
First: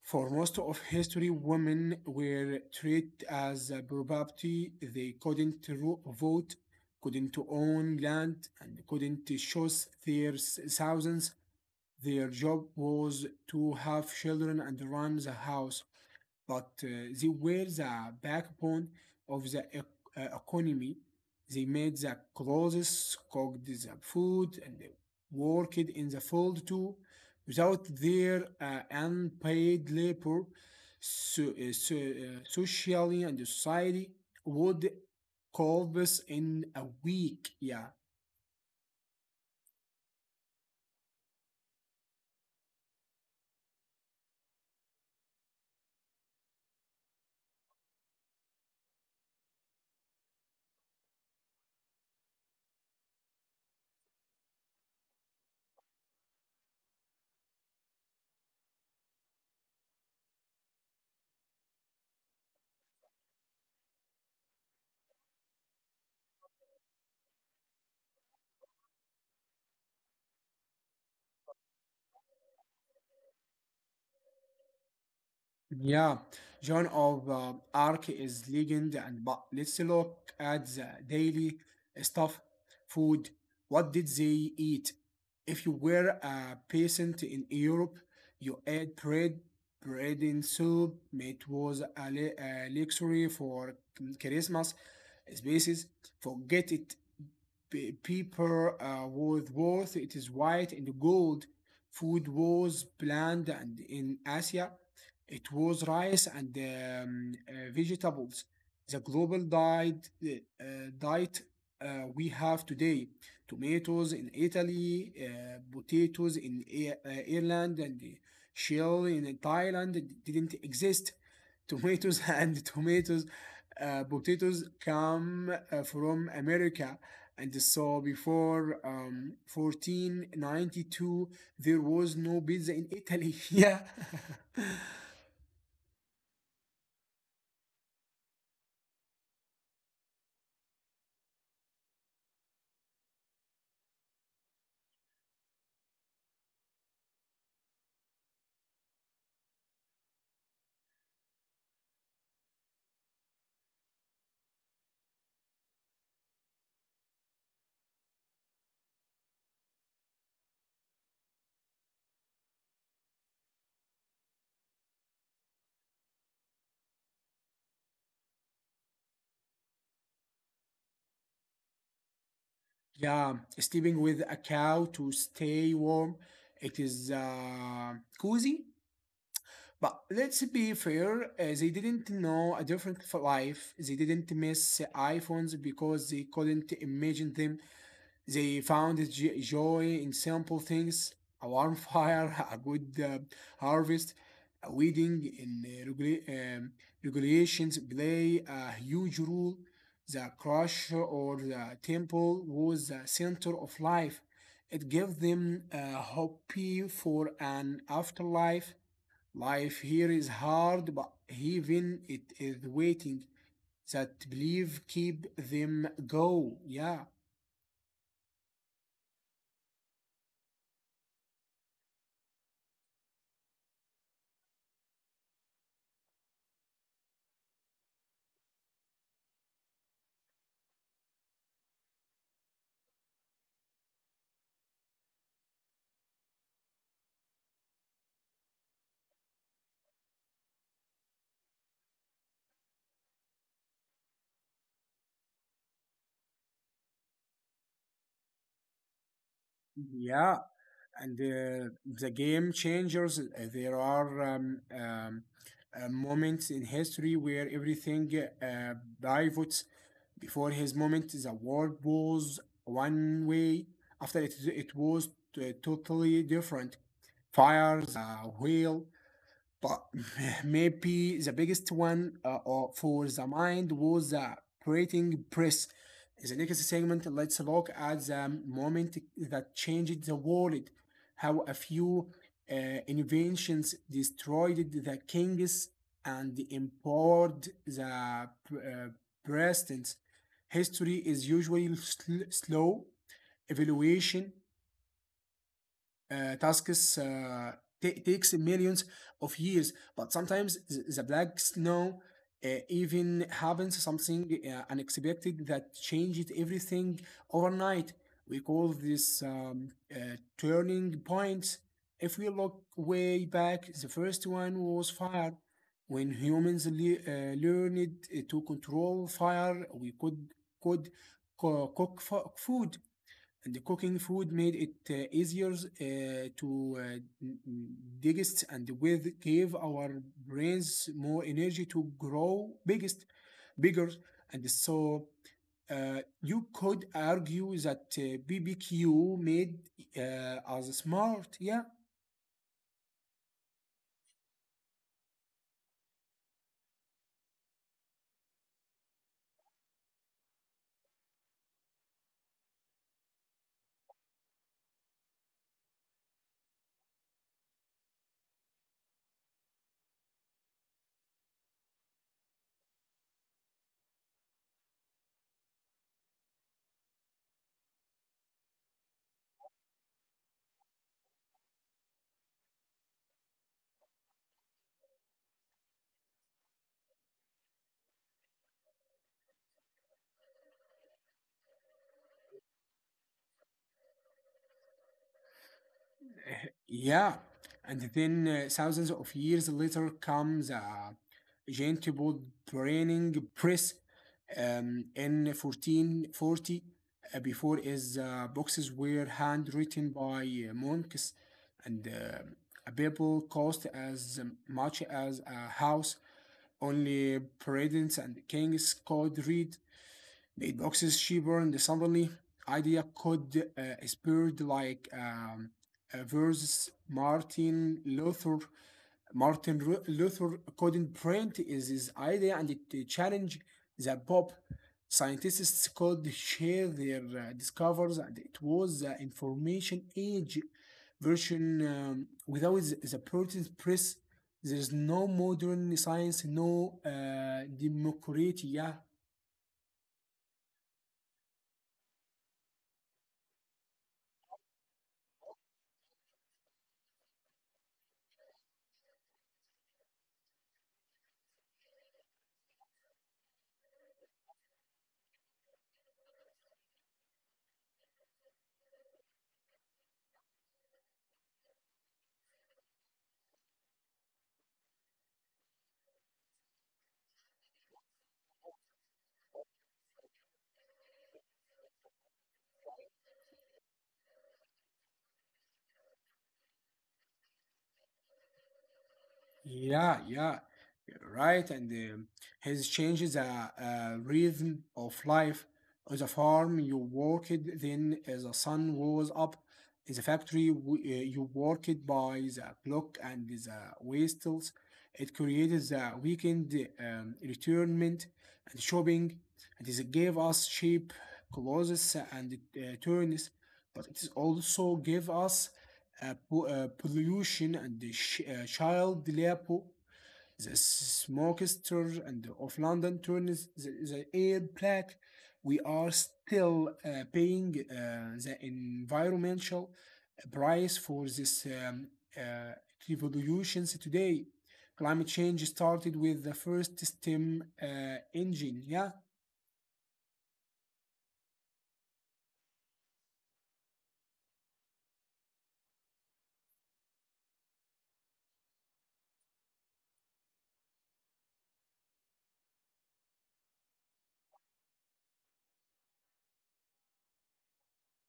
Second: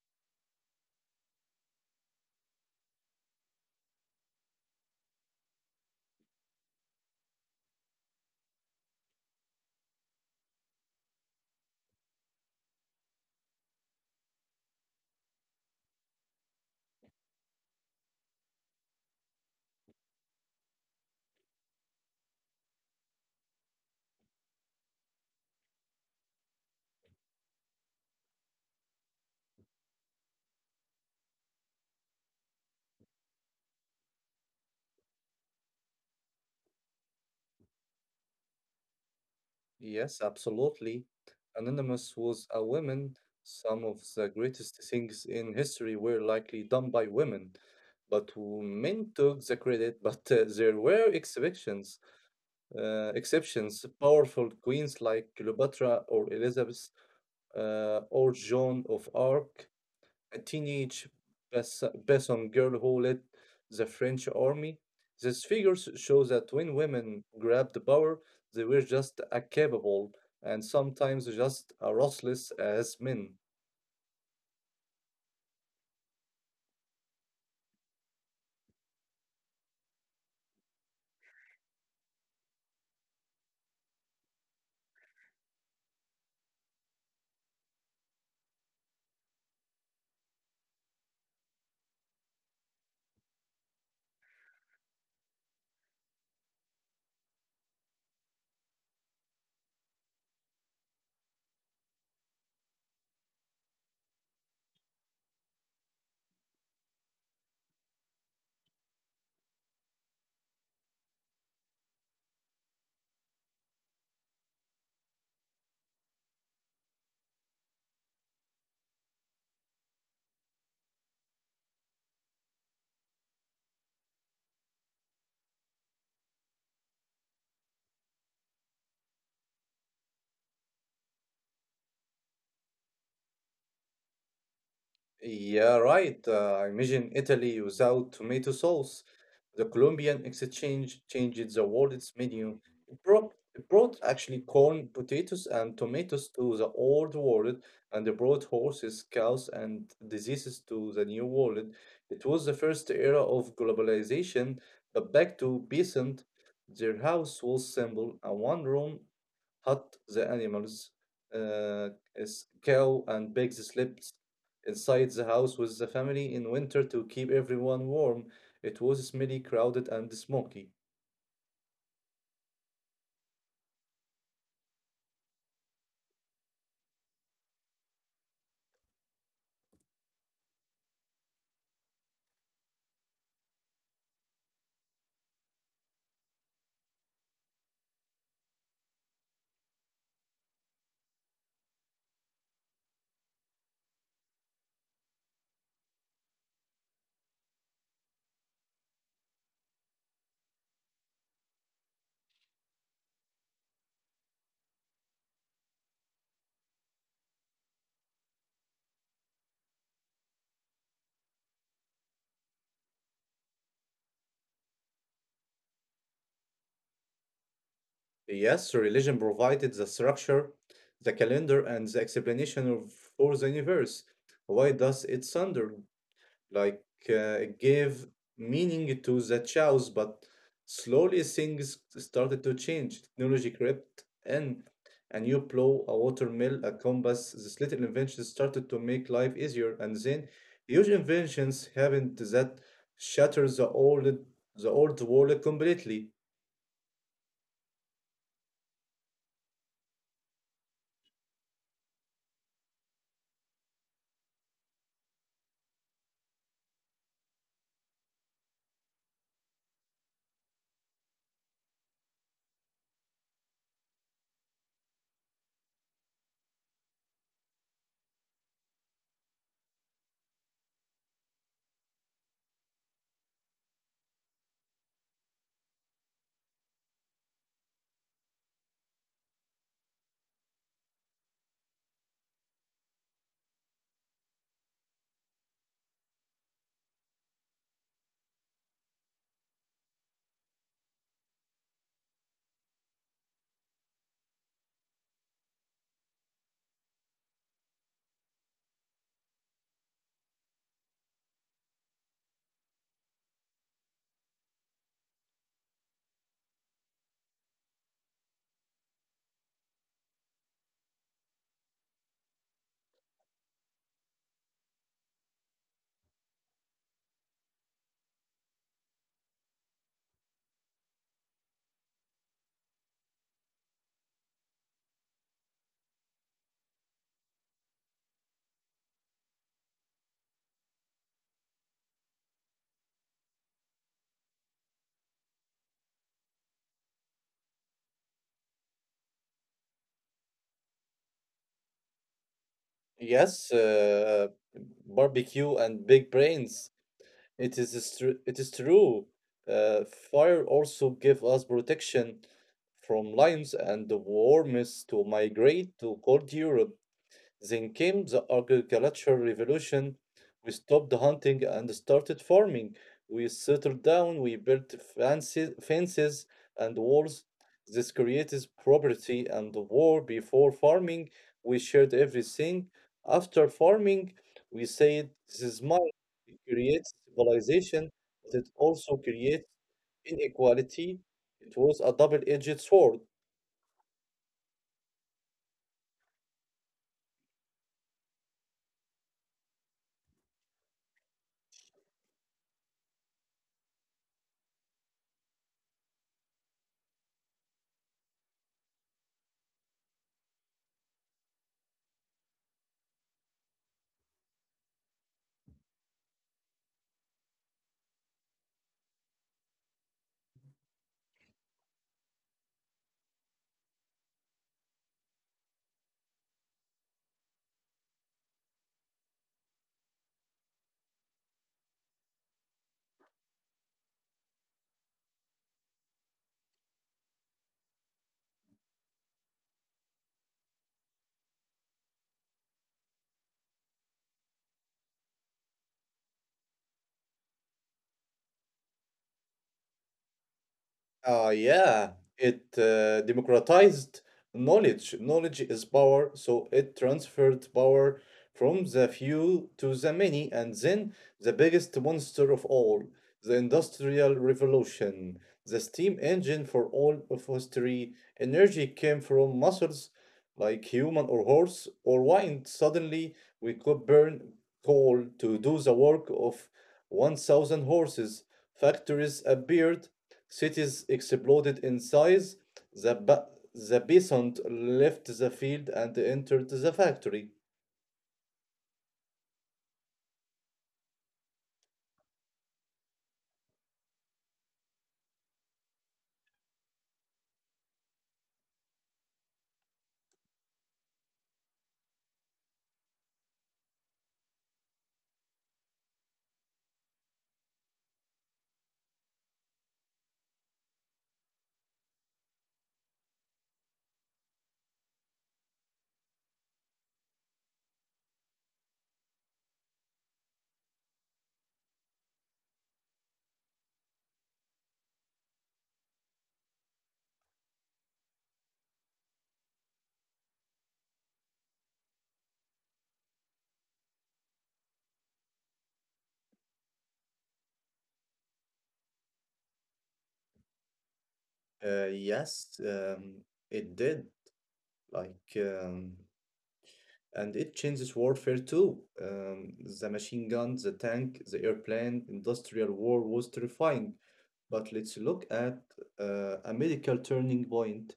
Speaker 1: For most of history, women were treated as a property. They couldn't vote, couldn't own land, and couldn't choose their thousands. Their job was to have children and run the house, but they were the backbone of the economy. They made the clothes, cooked the food, and they worked in the field too. Without their unpaid labor, so, so, socially and society would collapse in a week. Yeah.
Speaker 2: Yes, absolutely. Anonymous was a woman. Some of the greatest things in history were likely done by women, but men took the credit. But there were exceptions. Exceptions. Powerful queens like Cleopatra or Elizabeth, or Joan of Arc, a teenage Besson girl who led the French army. These figures show that when women grabbed the power, they were just as capable and sometimes just as ruthless, as men.
Speaker 1: Yeah, Joan of Arc is legend, and but let's look at the daily stuff, food. What did they eat? If you were a peasant in Europe, you ate bread, bread and soup. It was a a luxury for Christmas spaces. Forget paper, was worth it is white and gold. Food was planned. And in Asia, it was rice and vegetables. The global diet we have today, tomatoes in Italy, potatoes in Ireland, and shell in Thailand didn't exist. Tomatoes and tomatoes, potatoes come from America. And so before 1492, there was no pizza in Italy. Yeah.
Speaker 2: Yeah, right. I imagine Italy without tomato sauce. The Colombian exchange changed the world's menu. It brought actually corn, potatoes, and tomatoes to the old world, and it brought horses, cows, and diseases to the new world. It was the first era of globalization, but back to peasant, their house was simple, a one room hut the animals. Uh, is cow and pigs slept inside the house with the family in winter to keep everyone warm. It was smelly, crowded, and smoky.
Speaker 1: Yeah, sleeping with a cow to stay warm. It is cozy. But let's be fair, they didn't know a different life. They didn't miss iPhones because they couldn't imagine them. They found joy in simple things, a warm fire, a good harvest, a wedding in regulations play a huge role. The crush or the temple was the center of life. It gave them a hope for an afterlife. Life here is hard, but heaven it is waiting. That belief keep them go. Yeah.
Speaker 2: Yes, religion provided the structure, the calendar, and the explanation for the universe. Why does it thunder? Like, gave meaning to the chows, but slowly things started to change. Technology crept in, a new plow, a watermill, a compass. These little inventions started to make life easier, and then huge inventions happened that shattered the old world completely.
Speaker 1: Yeah, and the game changers, there are moments in history where everything uh, pivots. Before his moment the world was one way, after it, it was totally different, fires, a wheel. But maybe the biggest one for the mind was the printing press. In the next segment, let's look at the moment that changed the world, how a few uh, inventions destroyed the kings and empowered the presidents. History is usually slow evaluation, tasks takes millions of years, but sometimes the black snow even happens, something unexpected that changed everything overnight. We call this turning point. If we look way back, the first one was fire. When humans learned to control fire, we could cook food, and the cooking food made it easier to digest, and with gave our brains more energy to grow biggest bigger, and so you could argue that bbq made us smart. Yeah.
Speaker 2: Yes, barbecue and big brains. It is is it is true. Uh, Fire also give us protection from lions and the warmest to migrate to cold Europe. Then came the agricultural revolution. We stopped hunting and started farming. We settled down, we built fences and walls. This created property and war. Before farming, we shared everything. After farming, we said, This is mine. It creates civilization, but it also creates inequality. It was a double edged sword.
Speaker 1: Yeah, and then thousands of years later comes a Gentibod training press, in 1440. Before his boxes were handwritten by monks, and a Bible cost as much as a house. Only presidents and kings could read it. Boxes cheaper, and suddenly idea could spread like versus Martin Luther. Martin Luther couldn't print is his idea, and it challenged the Pope. Scientists could share their discoveries, and it was the information age version. Without the printing press, there is no modern science, no democracy. Yeah.
Speaker 2: Yeah, it democratized knowledge. Knowledge is power, so it transferred power from the few to the many, and then the biggest monster of all, the Industrial Revolution, the steam engine for all of history. Energy came from muscles like human or horse or wine. Suddenly, we could burn coal to do the work of 1,000 horses. Factories appeared. Cities exploded in size. The, ba- the peasant left the field and entered the factory.
Speaker 1: Yeah, yeah, right. And his changes the rhythm of life. On the farm you worked, then as the sun rose up. In the factory you worked by the clock and the waistles. It created the weekend, retirement, and shopping. And it gave us cheap clothes and turns, but it is also gave us pollution and child labor. The smokester and of London turns the air black. We are still paying the environmental price for this uh, revolutions today. Climate change started with the first steam engine. Yeah,
Speaker 2: Yes, it did. Like, and it changes warfare too. The machine gun, the tank, the airplane, industrial war was terrifying. But let's look at, a medical turning point.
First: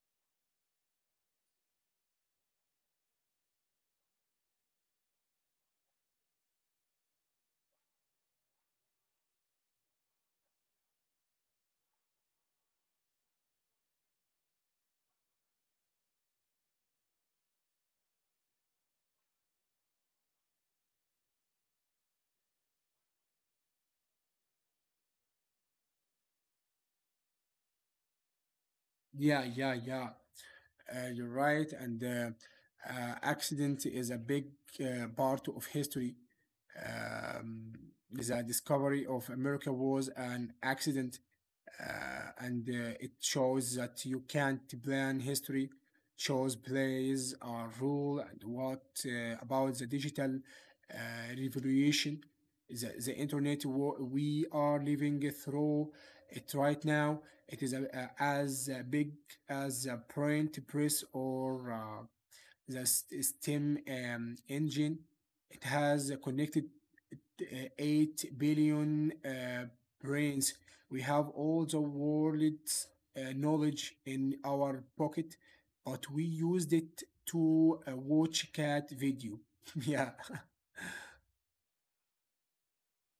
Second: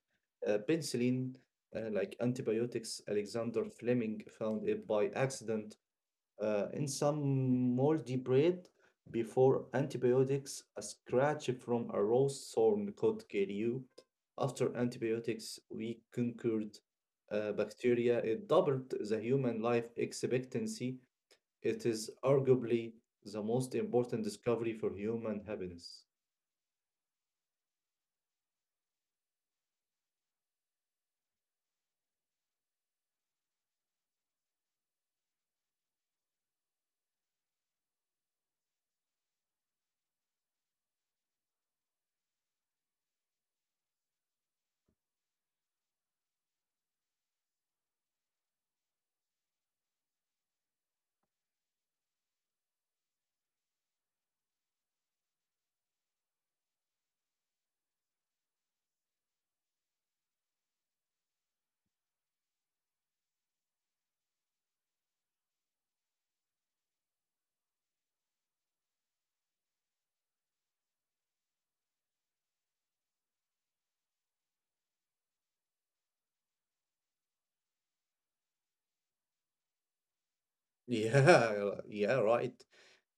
Speaker 2: Penicillin, like antibiotics, Alexander Fleming found it by accident, in some moldy bread. Before antibiotics, a scratch from a rose thorn could kill you. After antibiotics, we conquered, bacteria. It doubled the human life expectancy. It is arguably the most important discovery for human happiness.
Speaker 1: yeah. You're right, and accident is a big part of history. Um, the discovery of America was an accident, uh, and it shows that you can't plan history, shows plays or rule. And what about the digital uh, revolution, the internet? We are living through it right now. It is as big as a print press or the steam engine. It has connected uh, 8 billion brains. We have all the world's knowledge in our pocket, but we used it to watch cat video. Yeah.
Speaker 2: Yeah, yeah, right.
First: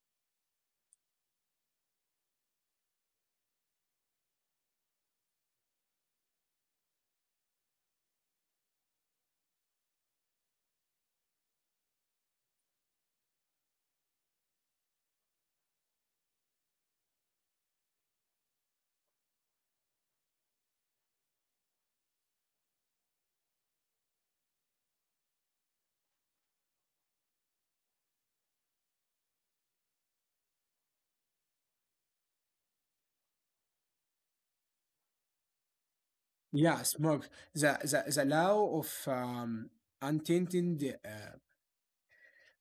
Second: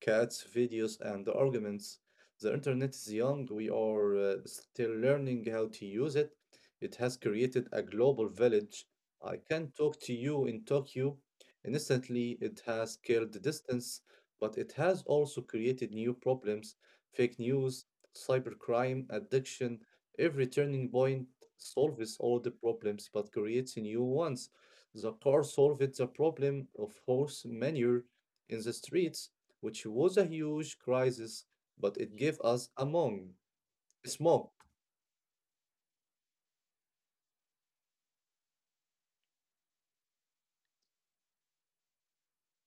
Speaker 2: Cats, videos, and arguments. The internet is young. We are still learning how to use it. It has created a global village. I can talk to you in Tokyo. Instantly, it has killed the distance, but it has also created new problems, fake news, cybercrime, addiction. Every turning point solves all the problems but creates new ones. The car solved the problem of horse manure in the streets, which was a huge crisis, but it gave us a mong, smoke.
Speaker 1: Yeah, smug. The, the law of unintended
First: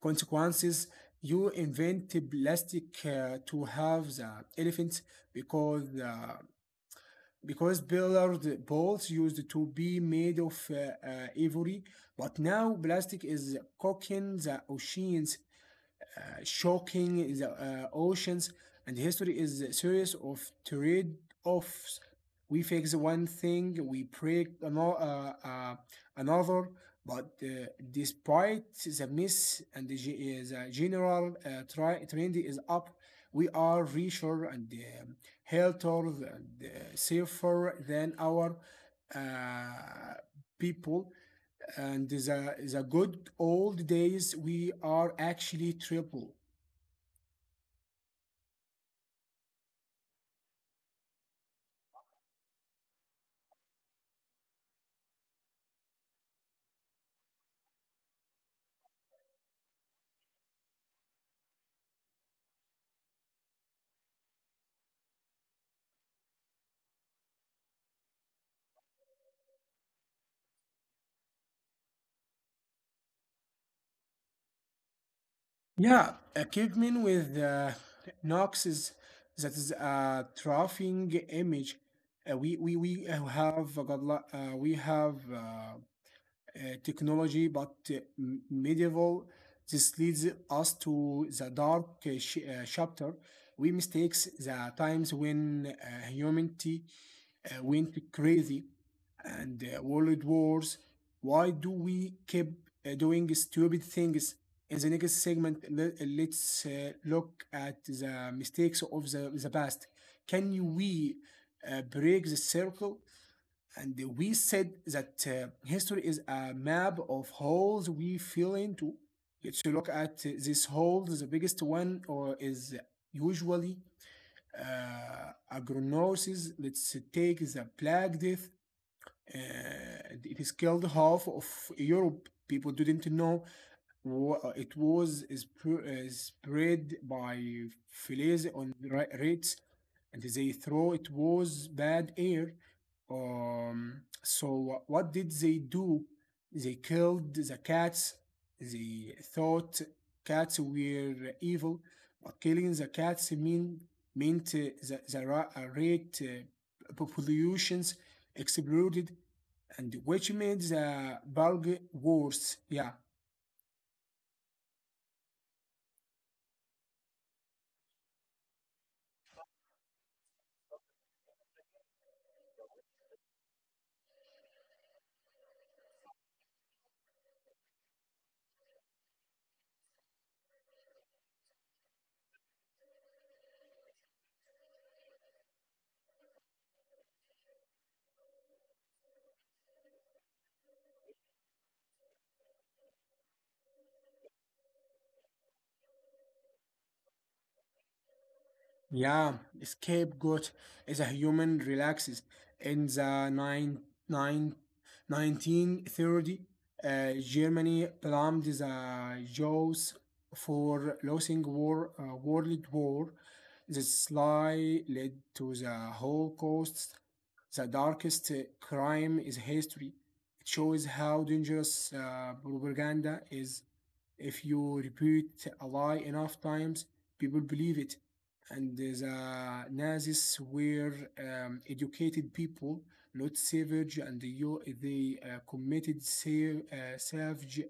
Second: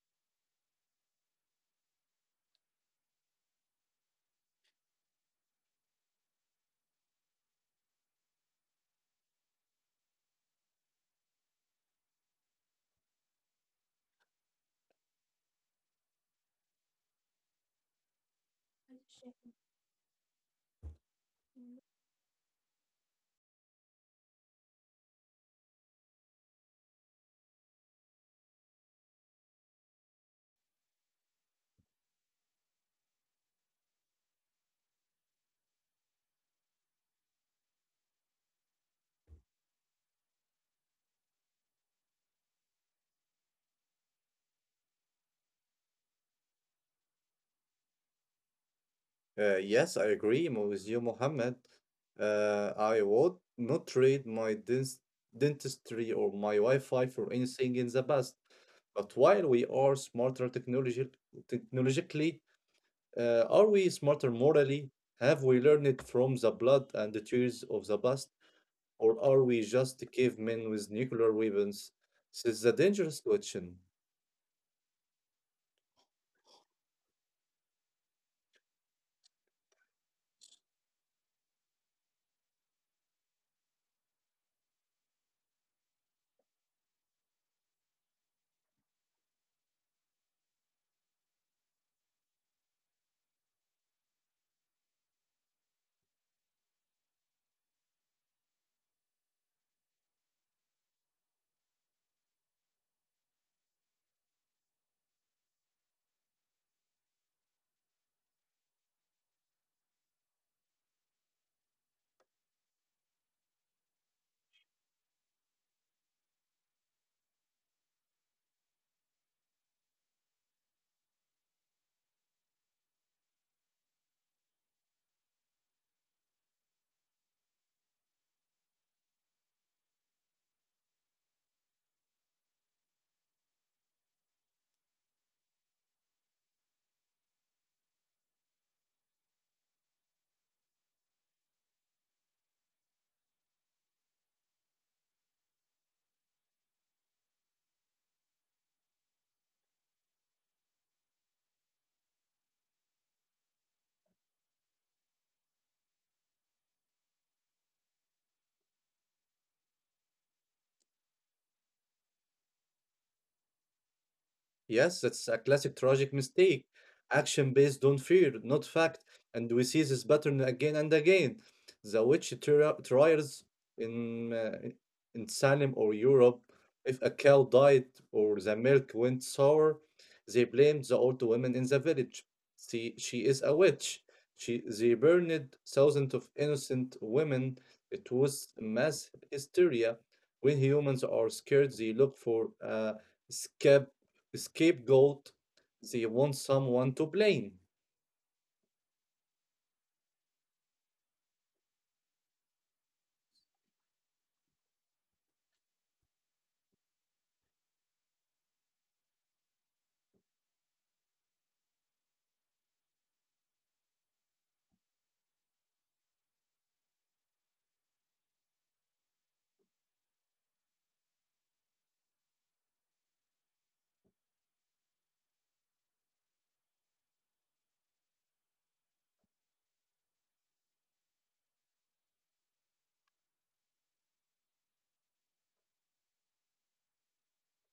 Speaker 1: consequences. You invent plastic to have the elephants, because uh, because billiard balls used to be made of ivory, but now plastic is cooking the oceans, shocking the oceans. And history is a series of trade-offs. We fix one thing, we break another, but despite the miss and the general trend is up, we are richer and um, healthier and safer than our uh, people. And the good old days, we are actually triple.
Speaker 2: Yes, I agree with you, Mohammed. I would not trade my dentistry or my Wi-Fi for anything in the past. But while we are smarter technologically, are we smarter morally? Have we learned it from the blood and the tears of the past? Or are we just cavemen with nuclear weapons? This is a dangerous question.
Speaker 1: Yeah, a caveman with Knox's, that is a troughing image. We have got lo- we have technology, but medieval. This leads us to the dark chapter. We mistakes the times when humanity went crazy and world wars. Why do we keep doing stupid things? In the next segment, let's look at the mistakes of the past. Can we break the circle? And we said that history is a map of holes we fell into. Let's look at these holes. The biggest one or is usually agronosis. Let's take the plague death. It has killed half of Europe. People didn't know it was spread by fleas on rates, and they throw it was bad air. So what did they do? They killed the cats. They thought cats were evil, but killing the cats mean meant the ra- rate populations exploded, and which made the bug worse. Yeah.
Speaker 2: Yes, that's a classic tragic mistake. Action based on fear, not fact, and we see this pattern again and again. The witch trials in uh, in Salem or Europe, if a cow died or the milk went sour, they blamed the old woman in the village. See, she is a witch. She they burned thousands of innocent women. It was mass hysteria. When humans are scared, they look for a escape scapegoat, they want someone to blame.
Speaker 1: Yeah, scapegoat is a human relaxes in the nine, 1930. 1930. Germany blamed the Jews for losing war, World War. This lie led to the Holocaust, the darkest crime in history. It shows how dangerous propaganda is. If you repeat a lie enough times, people believe it. And the Nazis were educated people, not savage, and you, they committed savage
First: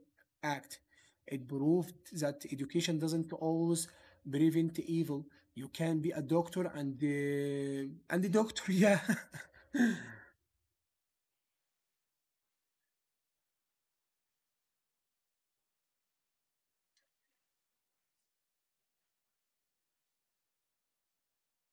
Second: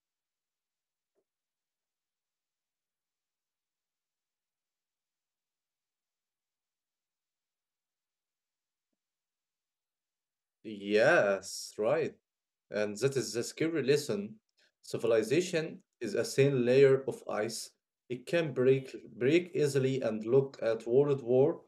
Speaker 1: act. It proved that education doesn't always prevent evil. You can be a doctor and a doctor, yeah.
Speaker 2: Yes, right. And that is the scary lesson. Civilization is a thin layer of ice. It can break easily. And look at World War.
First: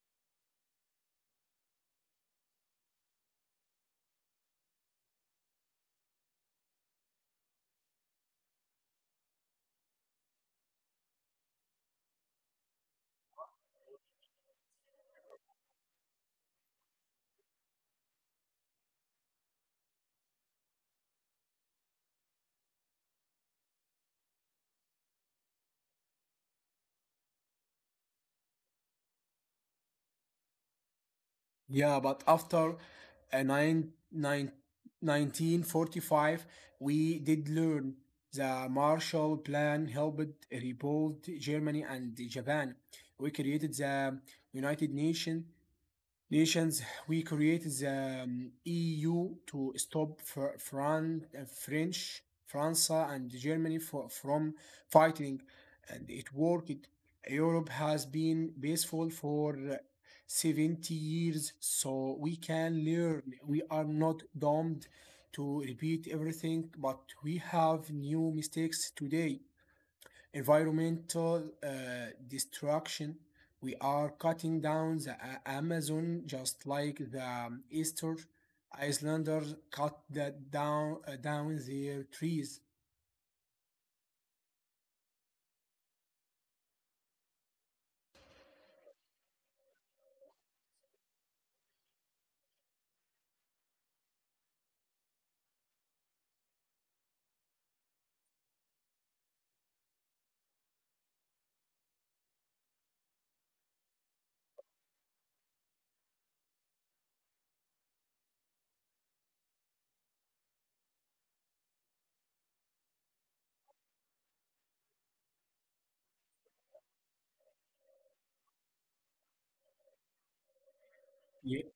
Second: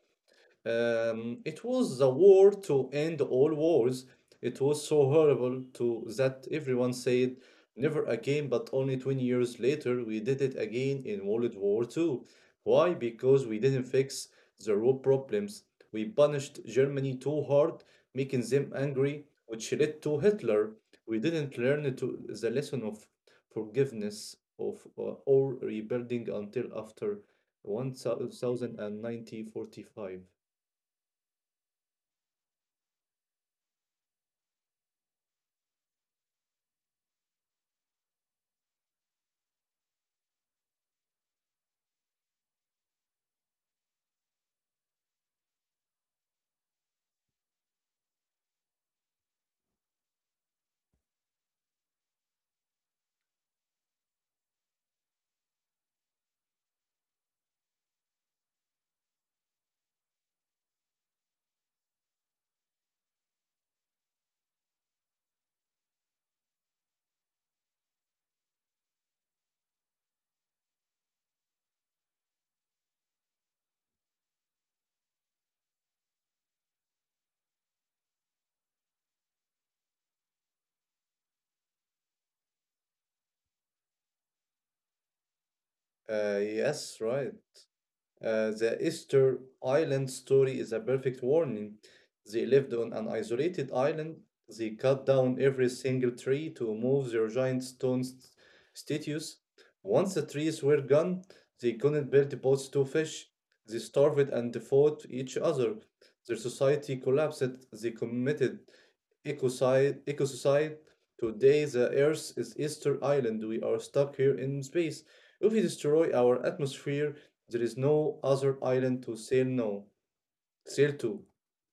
Speaker 2: It was the war to end all wars. It was so horrible to that everyone said never again, but only 20 years later we did it again in World War Two. Why? Because we didn't fix the root problems. We punished Germany too hard, making them angry, which led to Hitler. We didn't learn to the lesson of forgiveness, of or rebuilding until after 1090 45.
Speaker 1: Yeah, but after uh, nine, nine, 1945, we did learn. The Marshall Plan helped rebuild Germany and Japan. We created the United Nations, we created the EU to stop France and Germany from fighting, and it worked. Europe has been peaceful for 70 years, so we can learn. We are not doomed to repeat everything, but we have new mistakes today, environmental destruction. We are cutting down the Amazon just like the Easter Icelanders cut that down down their trees.
Speaker 2: Yes, right. The Easter Island story is a perfect warning. They lived on an isolated island. They cut down every single tree to move their giant stone statues. Once the trees were gone, they couldn't build boats to fish. They starved and fought each other. Their society collapsed. They committed ecocide. Today, the Earth is Easter Island. We are stuck here in space. If we destroy our atmosphere, there is no other island to sail no sail to.
Speaker 1: Ye-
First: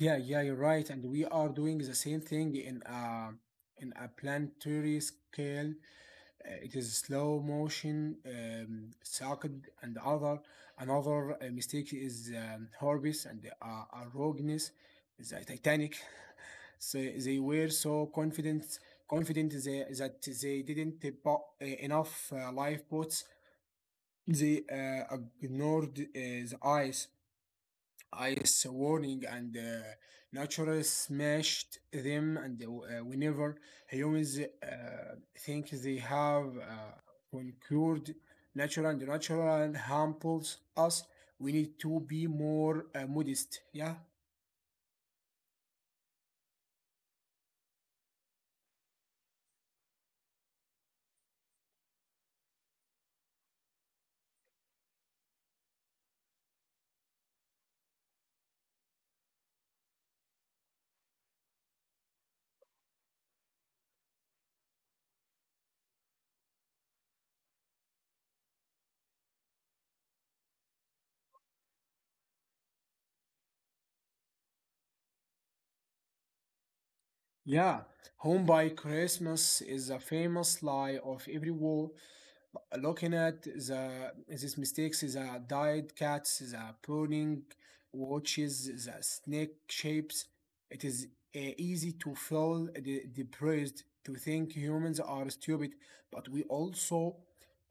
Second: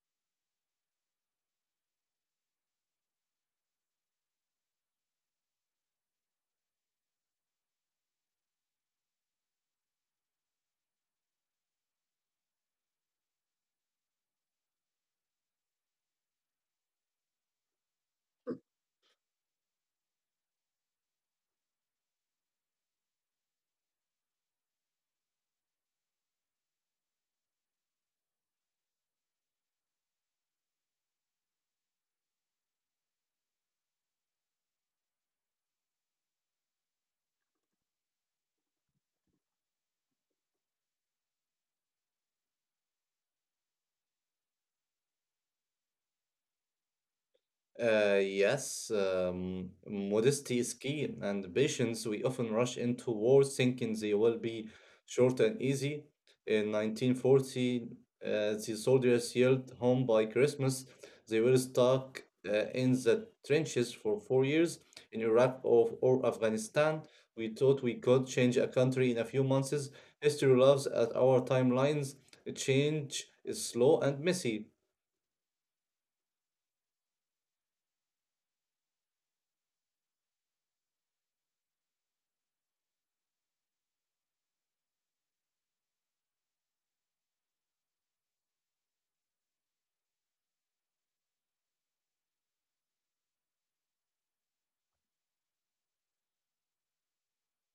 Speaker 1: Yeah, yeah, you're right. And we are doing the same thing in a planetary scale. It is slow motion saccade, and other another mistake is Horbis and arrogance. The Titanic. So they were so confident that they didn't buy enough lifeboats. They ignored the ice ice warning, and nature smashed them. And whenever humans think they have conquered nature, and natural humbles us, we need to be more modest, yeah.
Speaker 2: Yes, modesty is key, and patience. We often rush into wars thinking they will be short and easy. In 1940, the soldiers yelled home by Christmas. They were stuck, in the trenches for 4 years in Iraq or Afghanistan. We thought we could change a country in a few months. History loves at our timelines. Change is slow and messy.
Speaker 1: Yeah, home by Christmas is a famous lie of every war. Looking at these mistakes, the dyed cats, the pruning watches, the snake shapes, it is easy to feel depressed, to think humans are stupid, but we also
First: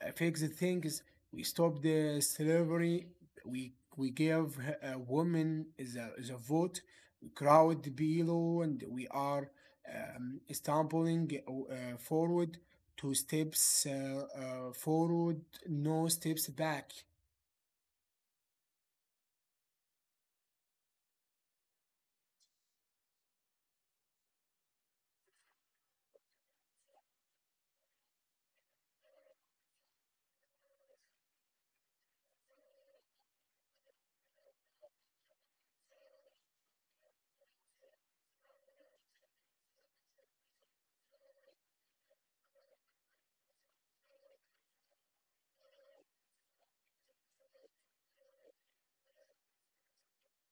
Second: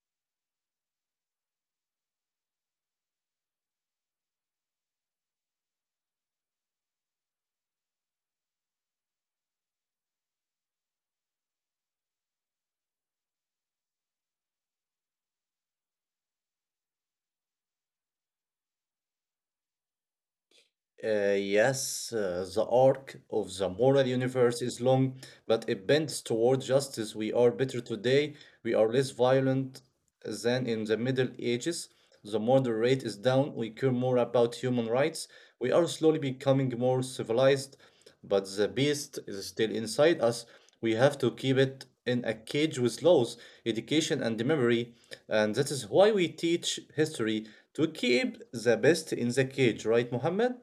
Speaker 1: fix the things. We stop the slavery. We give women the vote. We crowd below, and we are stumbling forward, two steps forward, no steps back.
Speaker 2: Yes, the arc of the moral universe is long, but it bends toward justice. We are better today. We are less violent than in the Middle Ages. The murder rate is down. We care more about human rights. We are slowly becoming more civilized, but the beast is still inside us. We have to keep it in a cage with laws, education, and memory. And that is why we teach history, to keep the best in the cage, right, Mohammed?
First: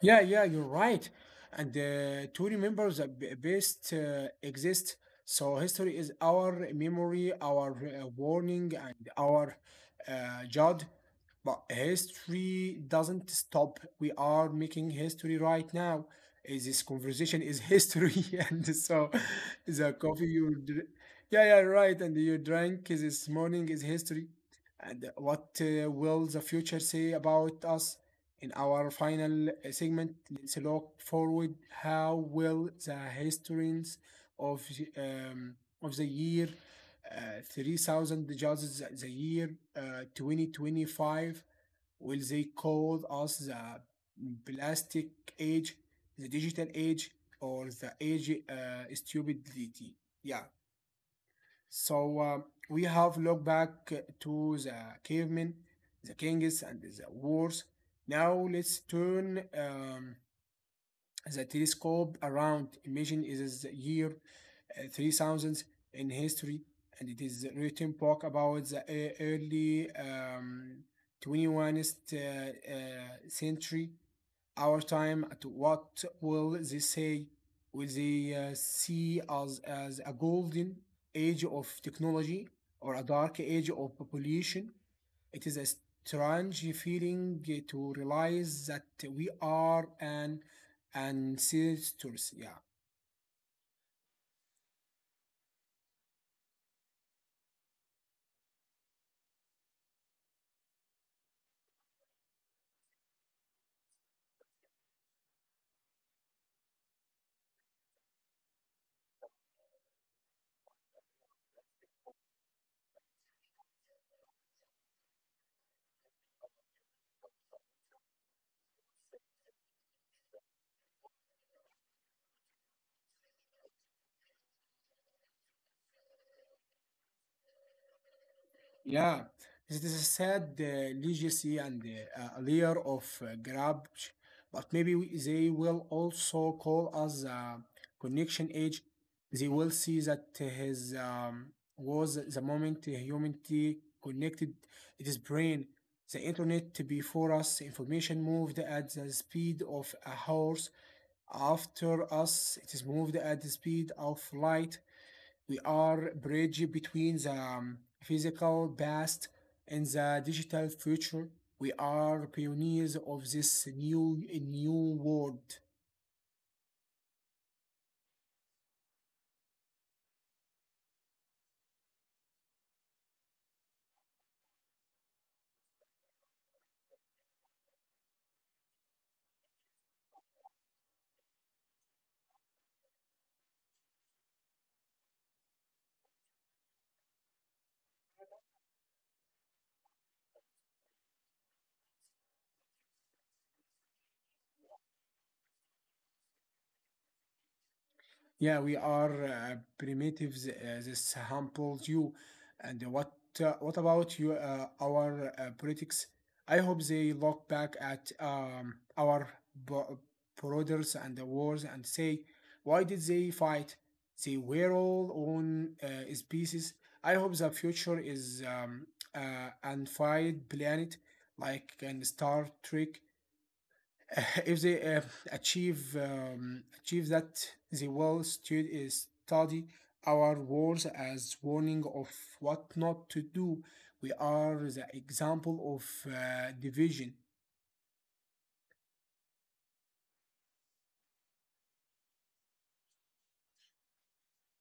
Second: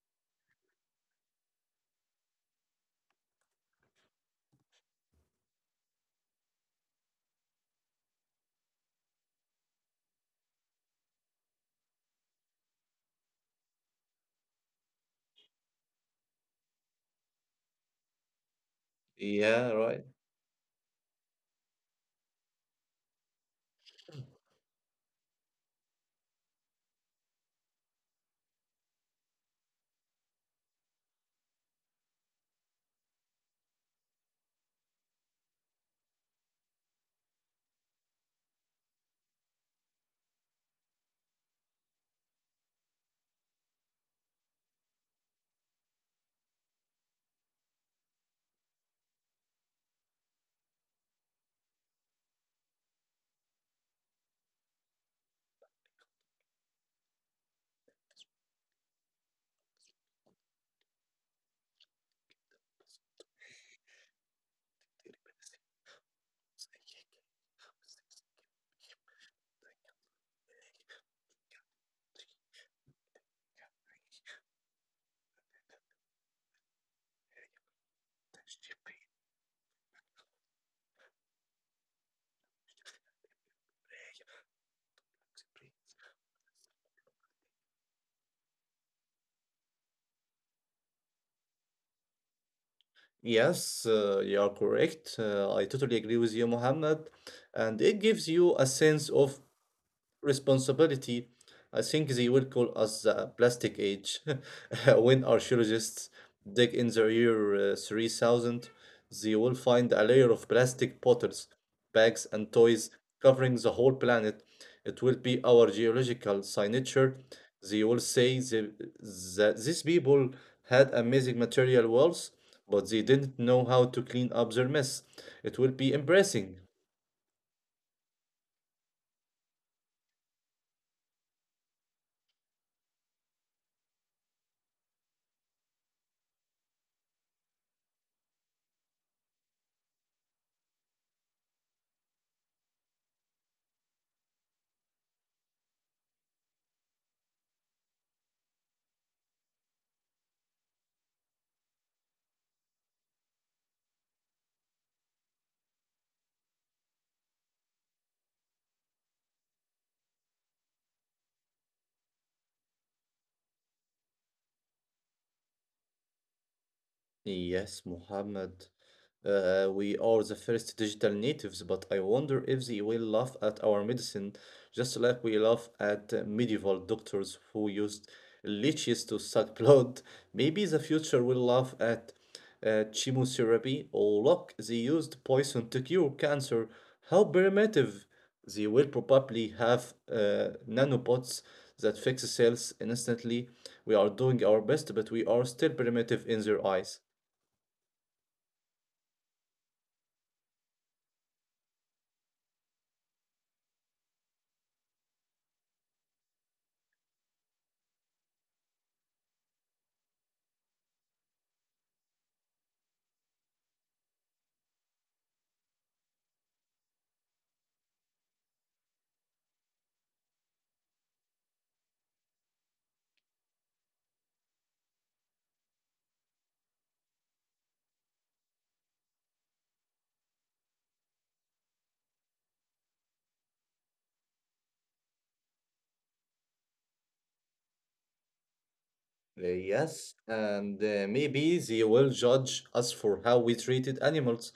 Speaker 1: Yeah, yeah, you're right. And to remember the best exists. So history is our memory, our warning, and our judge. But history doesn't stop. We are making history right now. This conversation is history, and so
Speaker 2: Yeah,
Speaker 1: the
Speaker 2: right.
Speaker 1: yeah, yeah, right, and you drank this morning is history. And what will the future say about us? In our final segment, let's look forward. How will the historians of the, um, of the year 3000 judges the year 2025, will they call us the plastic age, the digital age, or the age stupidity? Yeah. So we have looked back to the cavemen, the kings, and the wars. Now let's turn the telescope around. Imagine is the year 3000 in history, and it is written book about the early 21st century, our time. At what will they say? Will they see us as a golden age of technology or a dark age of population? It is a strange feeling to realize that we are an ancestors. Yeah,
Speaker 2: Yes, you are correct. I totally agree with you, Mohammed. And it gives you a sense of responsibility. I think they will call us the plastic age. When archaeologists dig in the year, 3000, they will find a layer of plastic bottles, bags, and toys covering the whole planet. It will be our geological signature. They will say that these people had amazing material wealth, but they didn't know how to clean up their mess. It will be embarrassing.
Speaker 1: yeah. It is a sad legacy and a layer of garbage, but maybe they will also call us a connection age. They will see that his was the moment humanity connected its brain the internet. Before us, information moved at the speed of a horse. After us, it is moved at the speed of light. We are bridge between the physical past and the digital future. We are pioneers of this new world.
Speaker 2: Yes, Mohammed. We are the first digital natives, but I wonder if they will laugh at our medicine, just like we laugh at, medieval doctors who used leeches to suck blood. Maybe the future will laugh at, chemotherapy, or look, they used poison to cure cancer. How primitive! They will probably have, nanobots that fix cells instantly. We are doing our best, but we are still primitive in their eyes.
Speaker 1: Yeah, we are primitives. This humbles you. And what about you? Our politics? I hope they look back at our bo- borders and the wars and say, why did they fight? They were all on species. I hope the future is unified planet, like in Star Trek. If they achieve that, they will study our words as warning of what not to do. We are the example of division.
Speaker 2: Yes, and maybe they will judge us for how we treated animals.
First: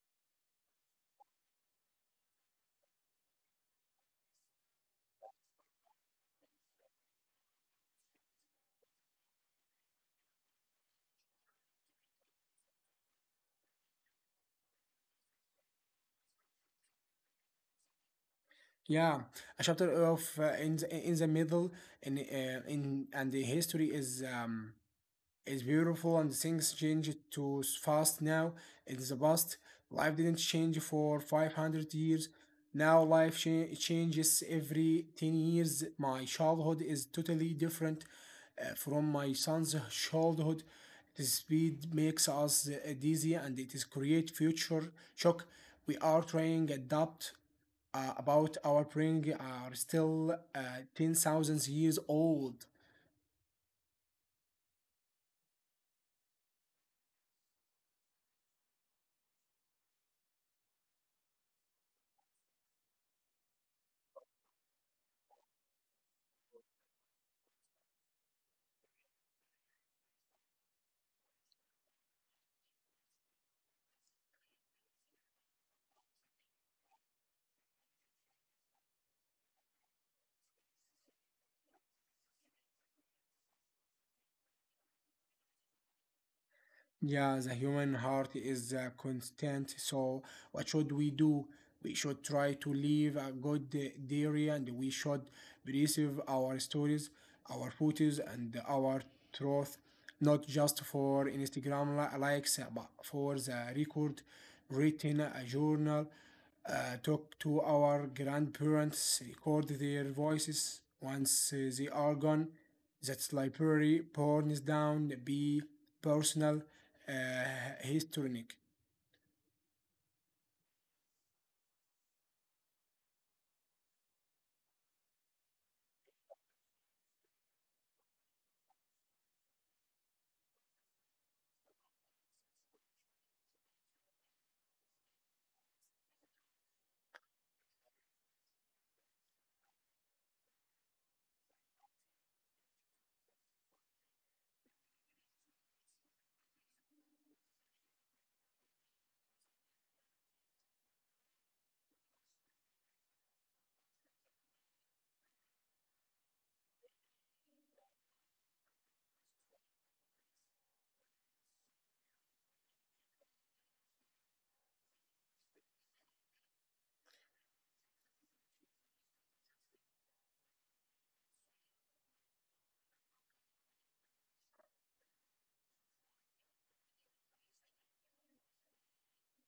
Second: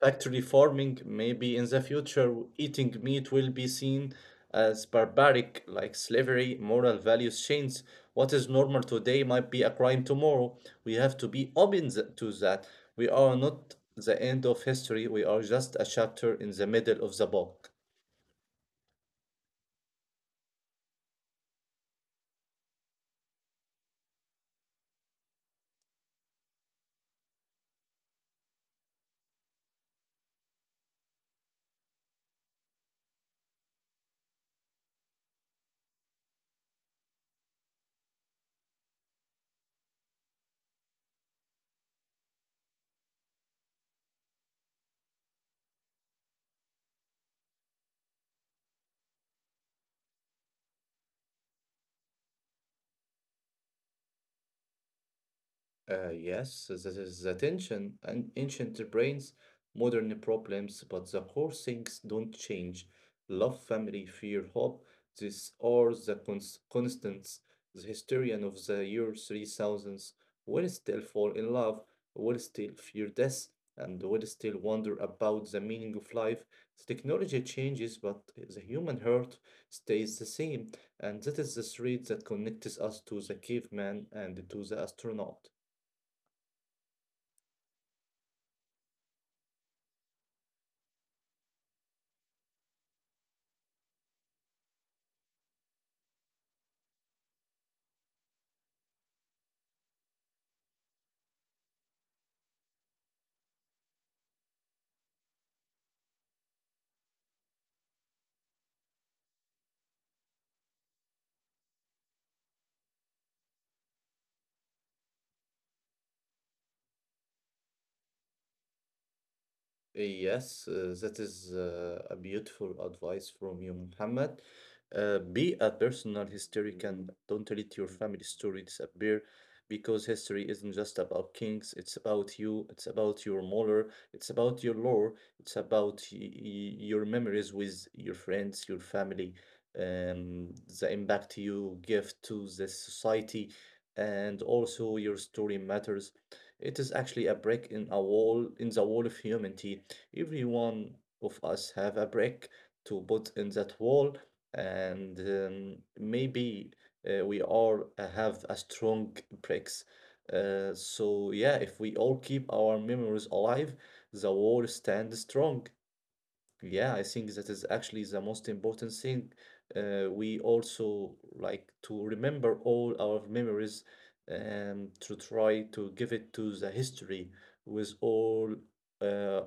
Speaker 2: Factory farming, maybe in the future, eating meat will be seen as barbaric, like slavery. Moral values change. What is normal today might be a crime tomorrow. We have to be open to that. We are not the end of history, we are just a chapter in the middle of the book.
Speaker 1: Yeah, a chapter of in in the middle in and the history is it's beautiful, and things change too fast now. It's the past. Life didn't change for 500 years. Now life changes every 10 years. My childhood is totally different from my son's childhood. The speed makes us dizzy, and it is create future shock. We are trying adapt about our brain are still 10,000 years old.
Speaker 2: Yes, so that is the tension, and ancient brains, modern problems, but the core things don't change. Love, family, fear, hope, these are the constants. The historian of the year 3000 will still fall in love, will still fear death, and will still wonder about the meaning of life. The technology changes, but the human heart stays the same, and that is the thread that connects us to the caveman and to the astronaut.
Speaker 1: Yeah, the human heart is constant. So, what should we do? We should try to live a good diary, and we should preserve our stories, our photos, and our truth, not just for Instagram likes, but for the record, written a journal, talk to our grandparents, record their voices once they are gone. That library, burns down, be personal uh, historic.
Speaker 2: Yes, that is, a beautiful advice from you, Muhammad. Be a personal historian. Don't let your family story disappear, because history isn't just about kings, it's about you, it's about your molar, it's about your lore, it's about your memories with your friends, your family, um, the impact you give to the society, and also your story matters. It is actually a break in the wall of humanity. Every one of us have a brick to put in that wall. And maybe we all have a strong bricks, so yeah, if we all keep our memories alive, the wall stands strong. Yeah, I think that is actually the most important thing. We also like to remember all our memories and to try to give it to the history with all uh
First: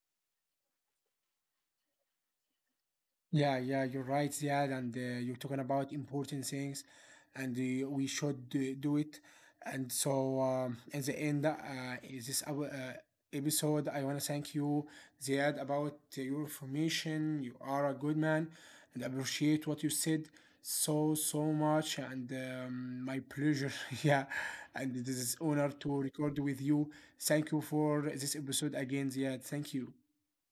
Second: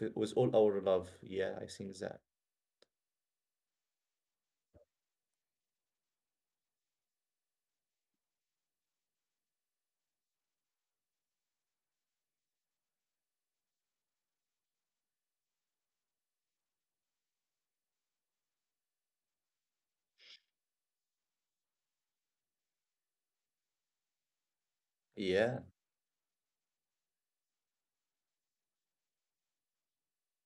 Speaker 2: with all our love. Yeah, I think that.
Speaker 1: Yeah, yeah, you're right, Ziad, and you're talking about important things, and we should do it. And so, at the end, is this our, episode, I want to thank you, Ziad, about your information. You are a good man, and appreciate what you said so much. And my pleasure, yeah. And it is
Speaker 2: Yeah.
Speaker 1: honor to record with you. Thank you for this episode again, Ziad. Thank you.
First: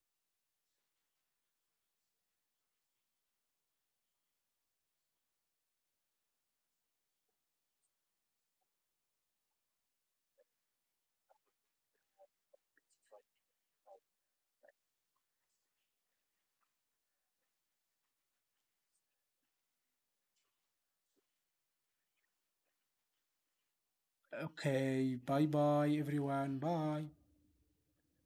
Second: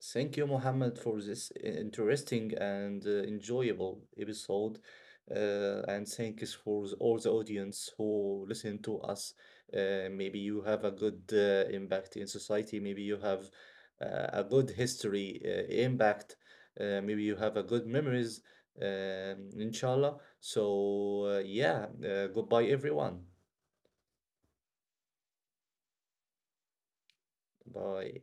Speaker 2: Thank you, Mohammed, for this interesting and enjoyable episode. And thanks for all the audience who listen to us. Maybe you have a good, impact in society. Maybe you have, a good history, impact. Maybe you have a good memories. Inshallah. So yeah, goodbye everyone.
Speaker 1: Okay, bye bye everyone. Bye.
Speaker 2: Bye.